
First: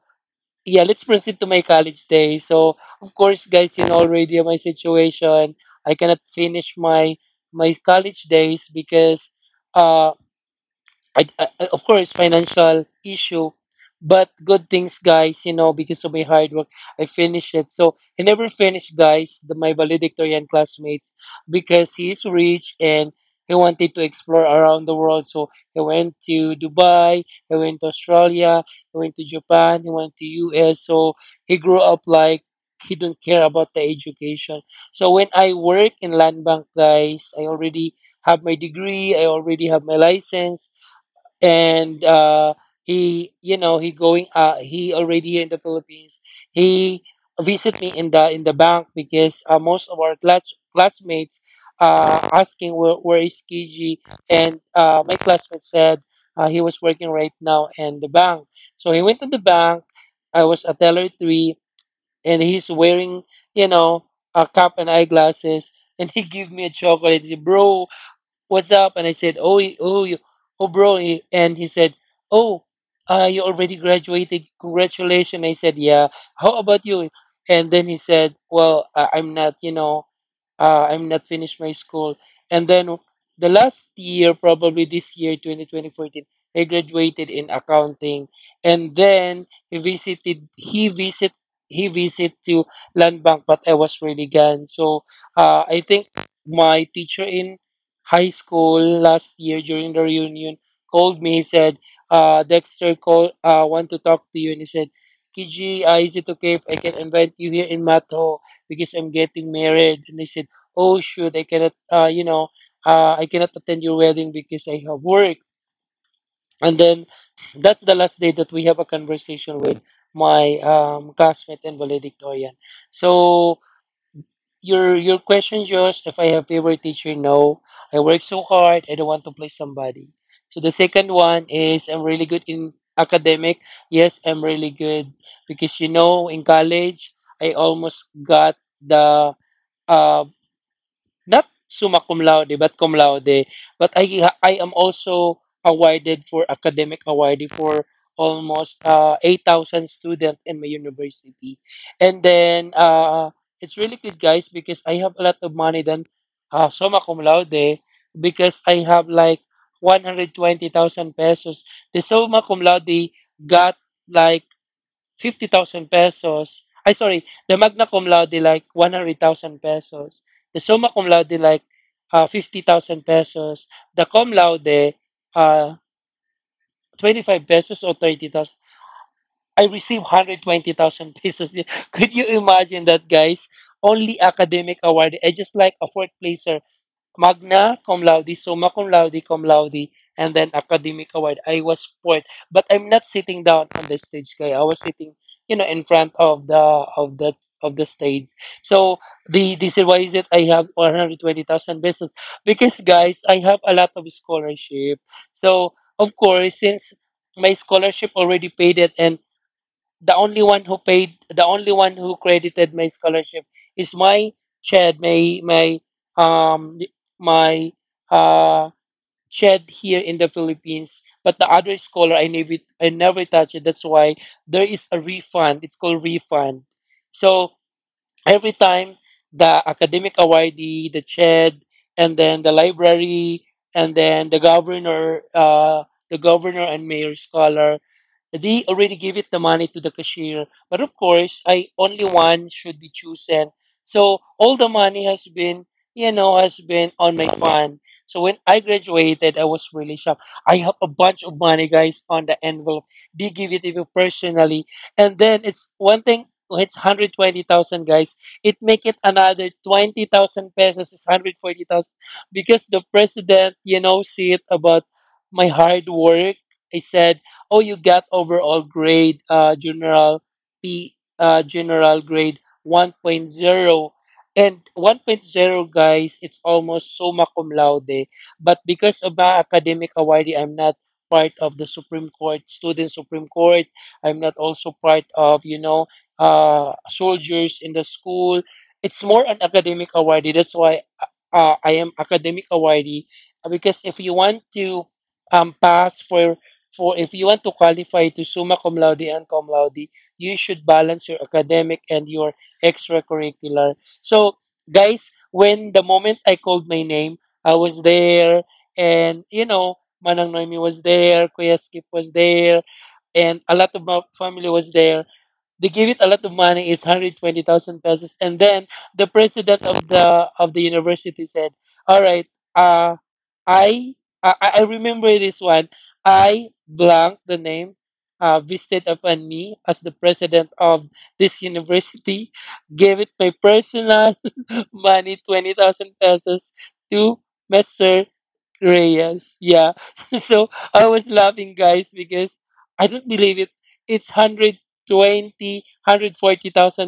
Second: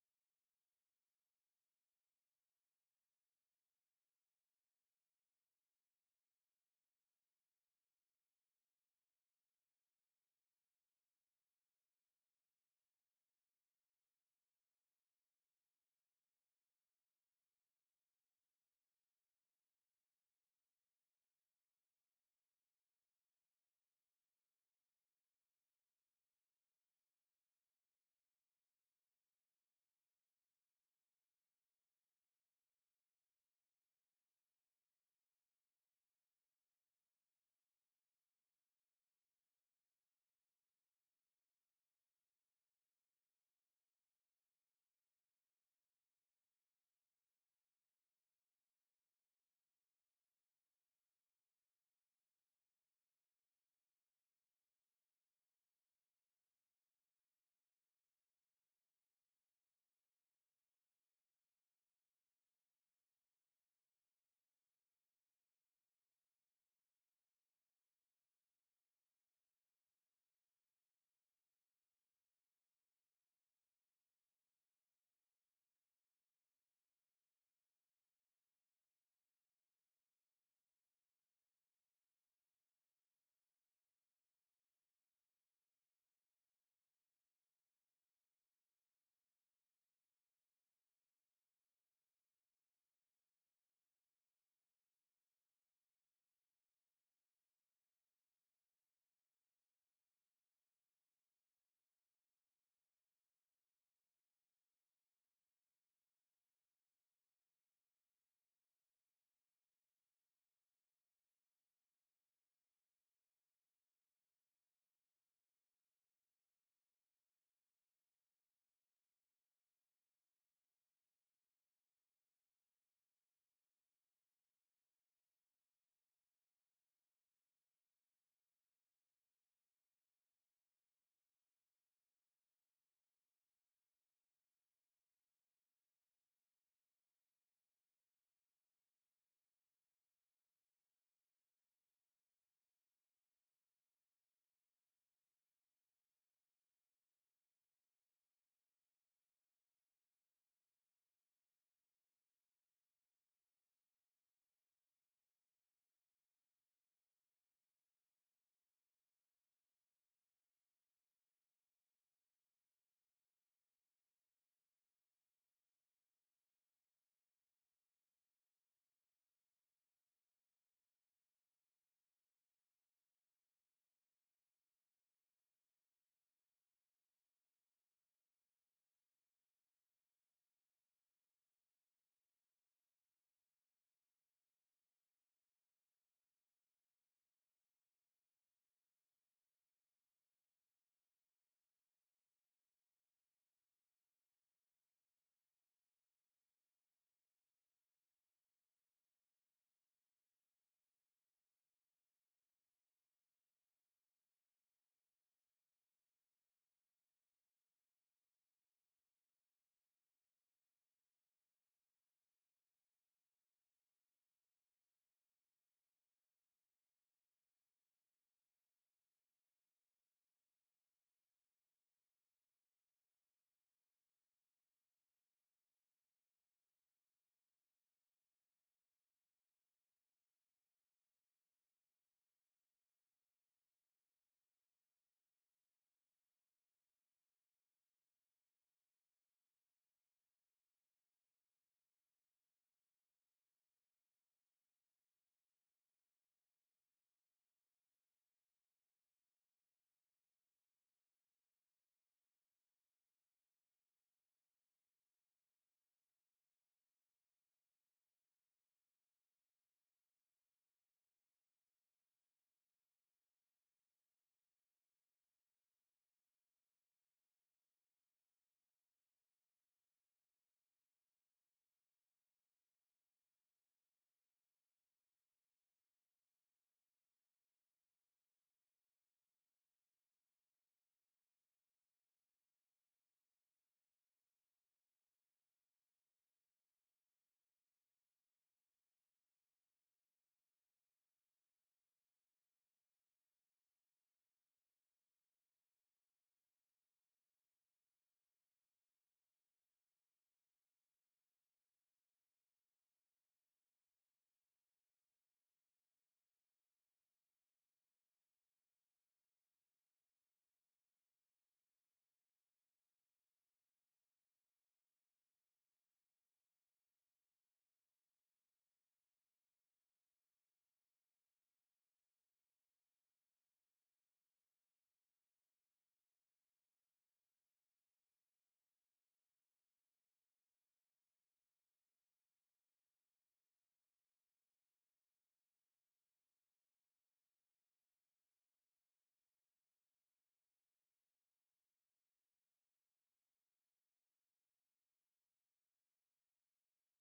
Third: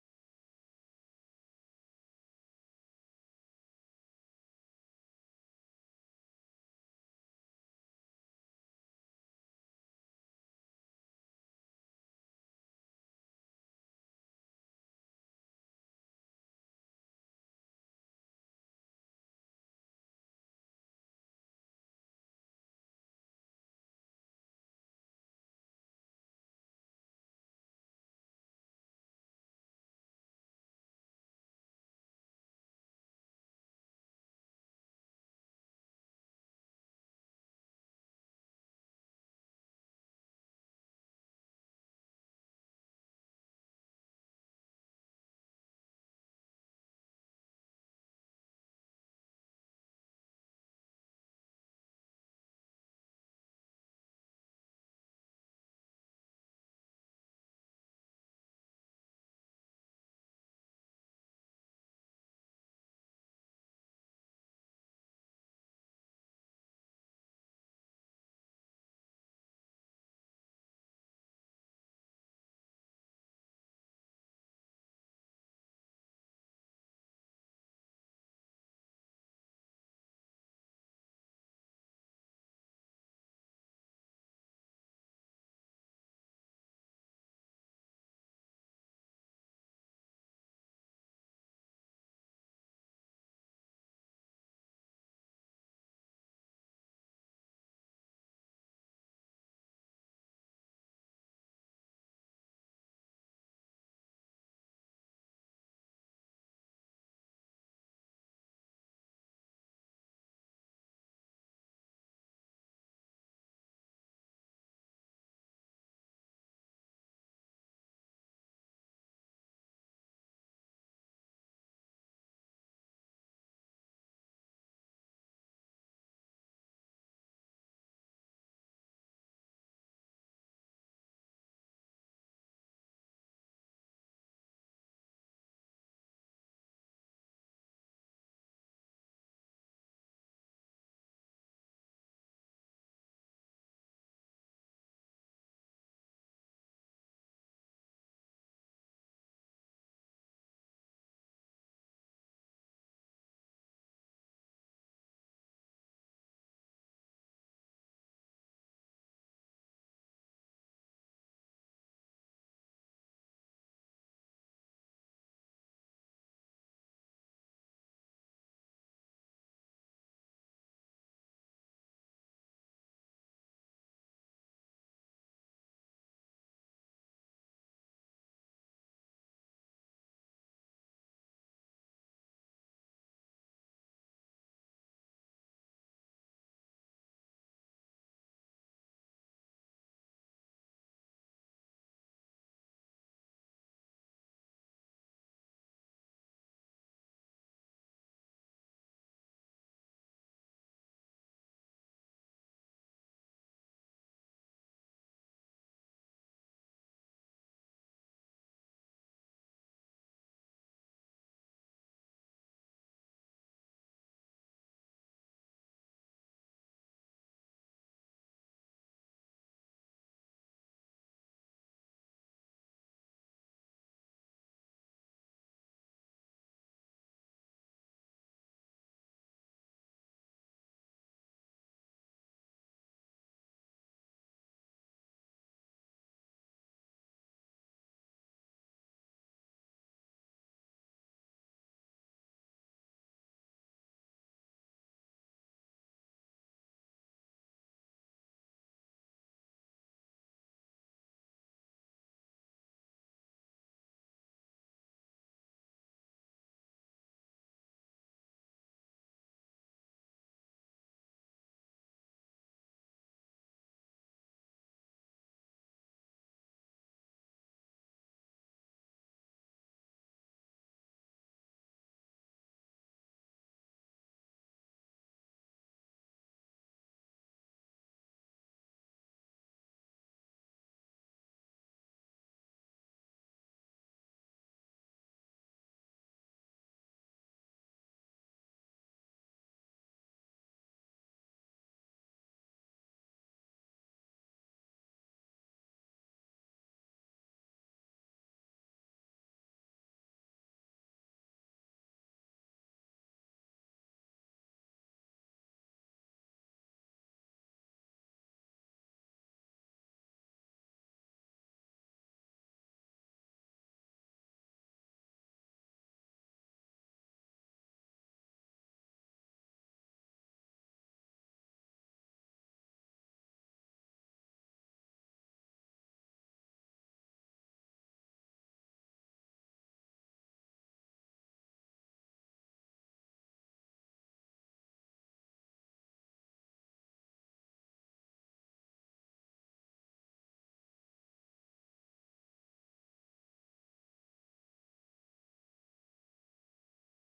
Speaker 2: yeah, let's proceed to my college days. So, of course, guys, you know already my situation. I cannot finish my my college days because, uh, of course, financial issue, but good things, guys. You know, because of my hard work, I finished it. So I never finished, guys. The, my valedictorian classmates, because he's rich and he wanted to explore around the world. So he went to Dubai, he went to Australia, he went to Japan, he went to US. So he grew up like he don't care about the education. So when I work in land bank, guys, I already have my degree, I already have my license, and he, you know, he already here in the philippines. He visit me in the bank because, most of our classmates, asking where is kiji. And my classmate said, he was working right now in the bank. So he went to the bank. I was a teller three, and he's wearing, you know, a cap and eyeglasses, and he gave me a chocolate. He said, "Bro, what's up?" And I said, "Oh, bro." And he said, "Oh, you already graduated. Congratulations." I said, "Yeah. How about you?" And then he said, "Well, I'm not, you know, I'm not finished my school. And then the last year, probably this year, 202014, I graduated in accounting." And then he visit to land bank, but I was really gone. So I think my teacher in high school last year during the reunion called me. He said, Dexter call, want to talk to you." And he said, "Kiji, is it okay if I can invite you here in Mato? Because I'm getting married." And I said, "Oh shoot, I cannot, you know, I cannot attend your wedding because I have work." And then that's the last day that we have a conversation with my classmate and valedictorian. So your question, Josh, if I have favorite teacher, no, I work so hard, I don't want to play somebody. So the second one is I'm really good in academic. Yes, I'm really good because you know, in college, I almost got the uh, not summa cum laude but cum laude. But I am also awarded for academic awardee for almost 8,000 students in my university. And then it's really good, guys, because I have a lot of money than summa cum laude because I have like 120,000 pesos. The summa cum laude got like 50,000 pesos. I sorry, the magna cum laude like 100,000 pesos. The summa cum laude like 50,000 pesos. The cum laude, uh, 25 pesos or 30,000. I received 120,000 pesos. Could you imagine that, guys? Only academic award. I just like a fourth placer, magna cum laude, summa cum laude, and then academic award. I was fourth, but I'm not sitting down on the stage. Kaya I was sitting, you know, in front of the of the stage. So the this is why is it I have 120,000 pesos because guys, I have a lot of scholarship. So of course, since my scholarship already paid it, and the only one who credited my scholarship is my shed my my um my uh shed here in the philippines. But the other scholar, I never touch it. That's why there is a refund, it's called refund. So every time the academic awardee, the shed, and then the library, and then the governor, the governor and mayor scholar, they already gave it the money to the cashier, but of course, I only one should be chosen. So all the money has been, you know, has been on my fund. So when I graduated, I was really shocked. I have a bunch of money, guys, on the envelope. They give it to you personally, and then it's one thing. It's 120,000, guys. It make it another 20,000 pesos. Is 140,000 because the president, you know, see it about my hard work. I said, "Oh, you got overall grade, general p general grade one point zero, and one point zero, guys, it's almost summa cum laude, but because of my academic award I'm not part of the supreme court, student supreme court. I'm not also part of, soldiers in the school. It's more an academic award, that's why I am academic awardee. Because if you want to pass for if you want to qualify to summa cum laude and cum laude, you should balance your academic and your extracurricular. So, guys, when the moment I called my name, I was there, and Manang Noemi was there, Kuya Skip was there, and a lot of my family was there. They give it a lot of money. It's 120,000 pesos, and then the president of the university said, "All right, uh, I I, I remember this one. I blank the name. Visited upon me as the president of this university, gave it my personal money, 20,000 pesos, to Mister." Reyes, yeah. So I was laughing, guys, because I don't believe it. It's 120,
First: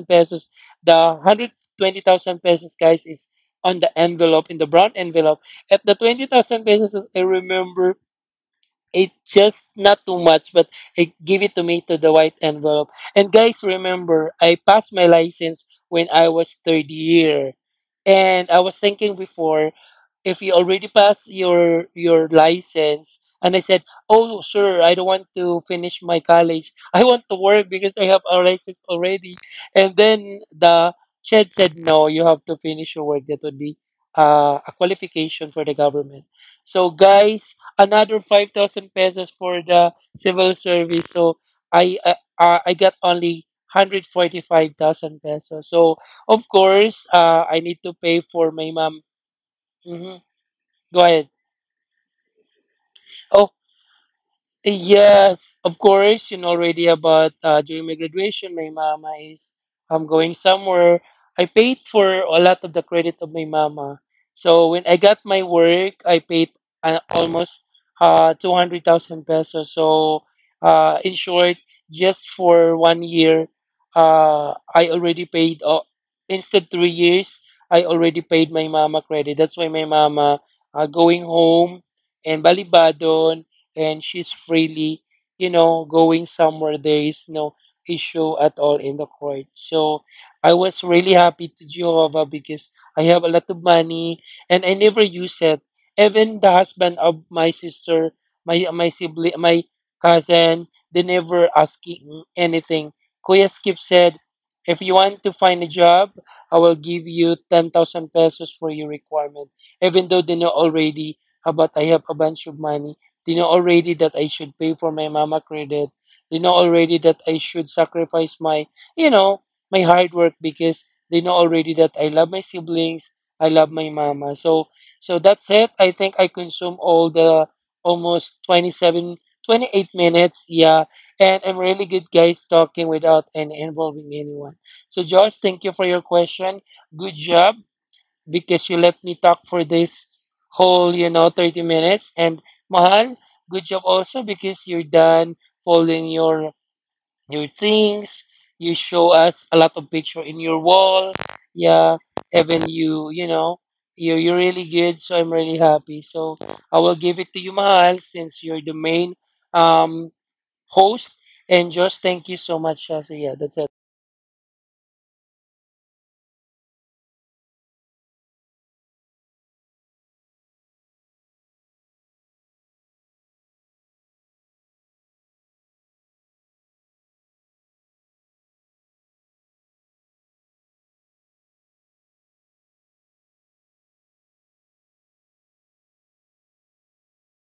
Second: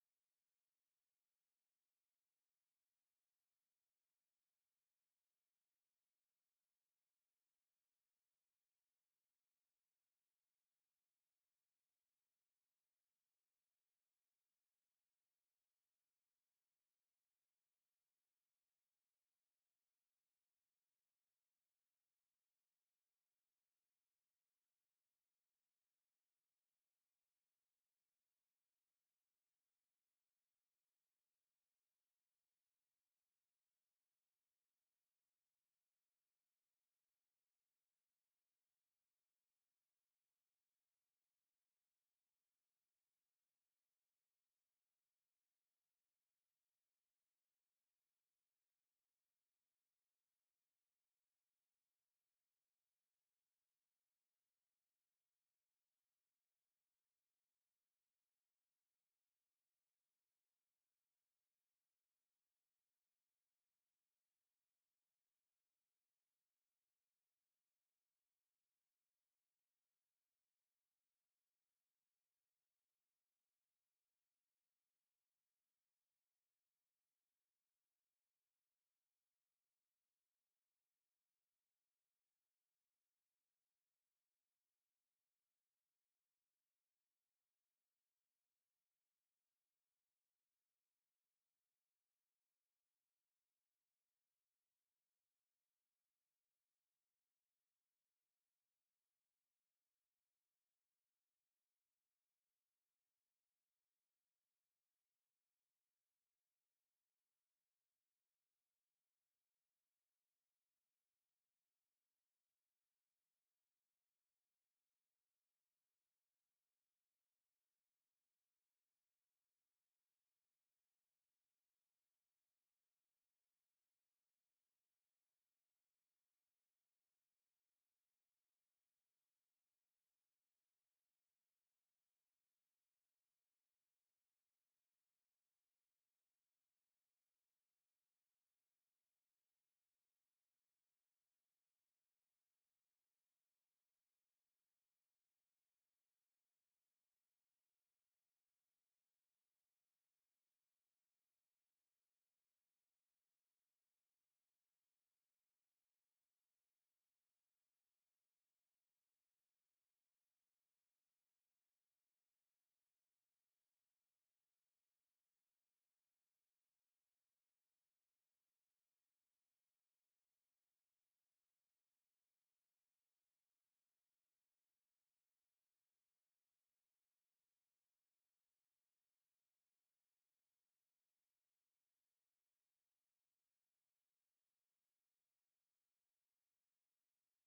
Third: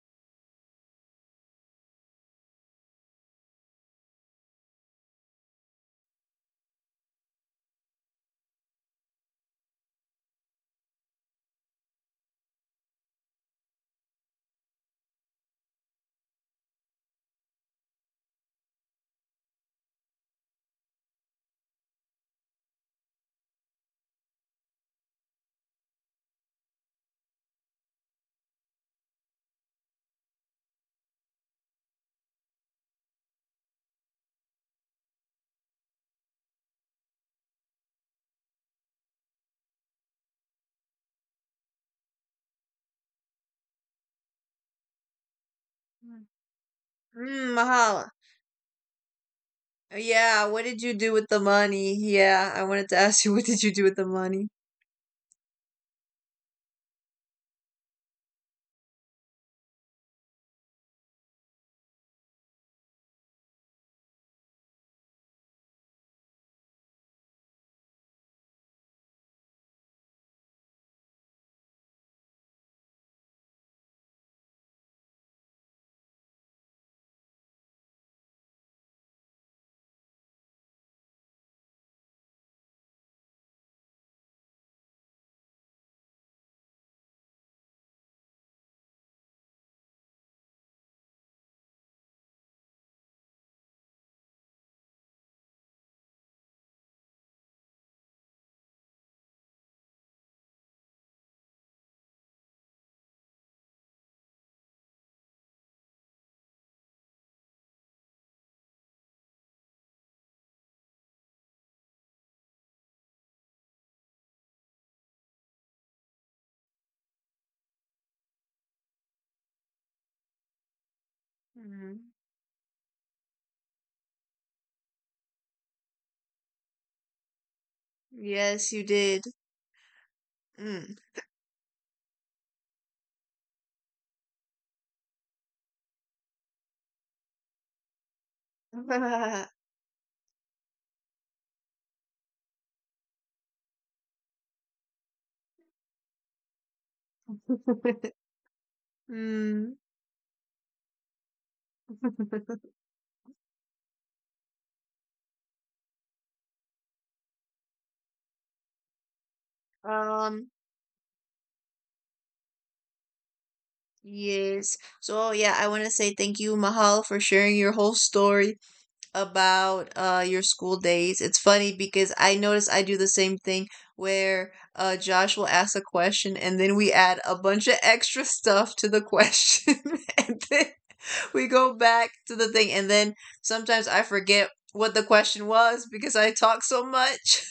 Speaker 2: pesos. The 120,000 pesos, guys, is on the envelope, in the brown envelope. At the 20,000 pesos, I remember it's just not too much, but I give it to me to the white envelope. And guys, remember, I passed my license when I was third year, and I was thinking before, if you already pass your license. And I said, "Oh, sir, I don't want to finish my college" "I want to work because I have a license already." And then the CHED said, "No, you have to finish your work, that would be a qualification for the government." So, guys, another 5,000 pesos for the civil service. So I got only 145,000 pesos. So of course
Speaker 1: Mm,
Speaker 2: I need to
Speaker 1: mahal.
Speaker 2: pay for my mom. Hmm.
Speaker 1: Yeah, what did you
Speaker 2: Go
Speaker 1: do with
Speaker 2: ahead.
Speaker 1: the money? Yeah, I wanted to ask you, what did you do with the money?
Speaker 2: Yes, of course, you know already about, during my graduation, my mama is, I'm going somewhere. I paid for a lot of the credit of my mama. So when I got my work, I paid almost 200,000 pesos. So in short, just for 1 year, I already paid, instead 3 years, I already paid my mama credit. That's why my mama, going home and Balibadon, and she's freely, going somewhere, there is no issue at all in the court. So I was really happy to Jehovah because I have a lot of money and I never use it. Even the husband of my sister, my sibling, my cousin, they never asking anything. Kuya Skip said, if you want to find a job, I will give you 10,000 pesos for your requirement, even though they know already about I have a bunch of money. They know already that I should pay for my mama credit. They know already that I should sacrifice my, you know, my hard work, because they know already that
Speaker 1: Mm.
Speaker 2: I love my siblings, I love my mama. So that's it. I think I consume all the almost
Speaker 1: Yes, you did.
Speaker 2: 27, 28 minutes. Yeah.
Speaker 1: Mm.
Speaker 2: And I'm really good, guys, talking without and involving anyone. So, Josh, thank you for your question. Good job, because you let me talk for this whole, 30 minutes. And Mahal, good job also because you're done folding your things. You show us a
Speaker 1: mm.
Speaker 2: lot of picture in your wall. Yeah, even you, you're really good. So I'm really happy. So I will give it to you, Mahal, since you're the main um,
Speaker 1: Um,
Speaker 2: host. And just thank you so much. So yeah, that's it.
Speaker 1: Yes. So yeah, I want to say thank you, Mahal, for sharing your whole story about your school days. It's funny because I notice I do the same thing where Josh will ask a question and then we add a bunch of extra stuff to the question and then we go back to the thing, and then sometimes I forget what the question was because I talk so much.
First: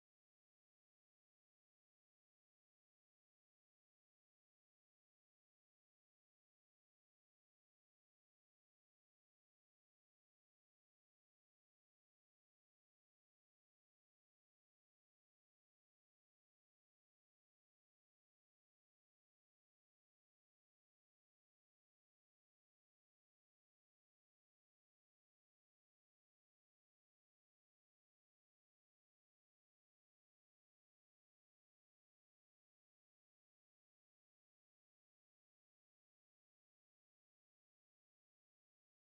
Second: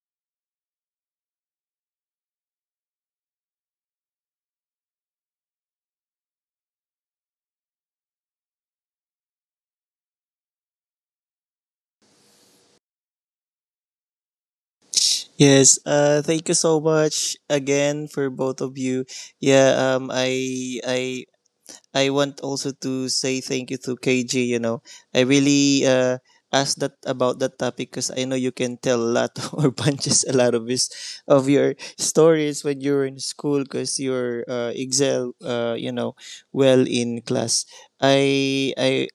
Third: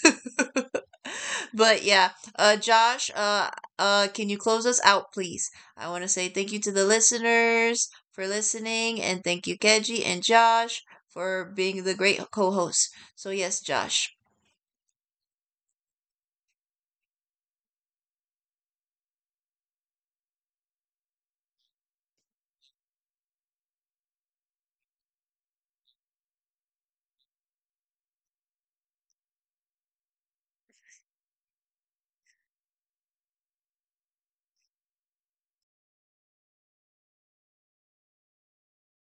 Speaker 1: But yeah, Josh, can you close us out, please? I want to say thank you to the listeners for listening, and thank you, Keji and Josh, for being the great co hosts. So, yes, Josh.
Speaker 3: Yes, thank you so much again for both of you. Yeah, I want also to say thank you to KG, you know. I really asked that about that topic because I know you can tell a lot or punches a lot of his of your stories when you are in school, because you're excel, you know, well in class. I I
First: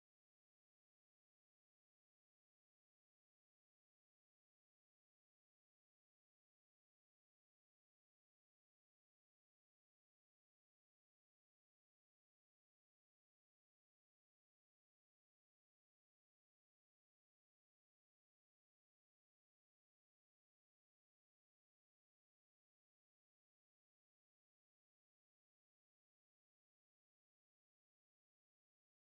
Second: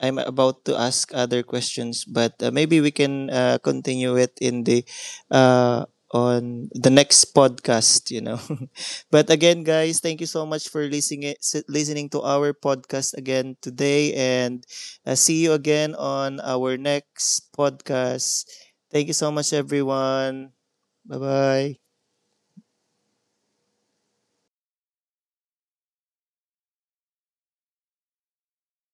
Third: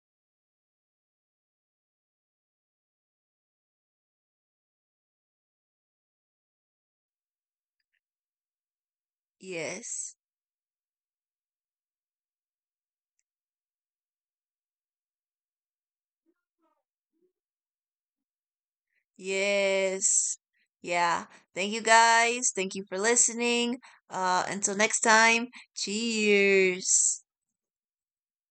Speaker 3: I'm about to ask other questions, but maybe we can continue it in the uh, on the next podcast, you know. But again, guys,
Speaker 1: Yes.
Speaker 3: thank you so much for listening, listening to our podcast again today, and see you again on our next podcast. Thank you so much,
Speaker 1: Yes.
Speaker 3: everyone. Bye
Speaker 1: Yeah. Thank you,
Speaker 3: bye.
Speaker 1: guys. Thank you for listening. Until next time, cheers.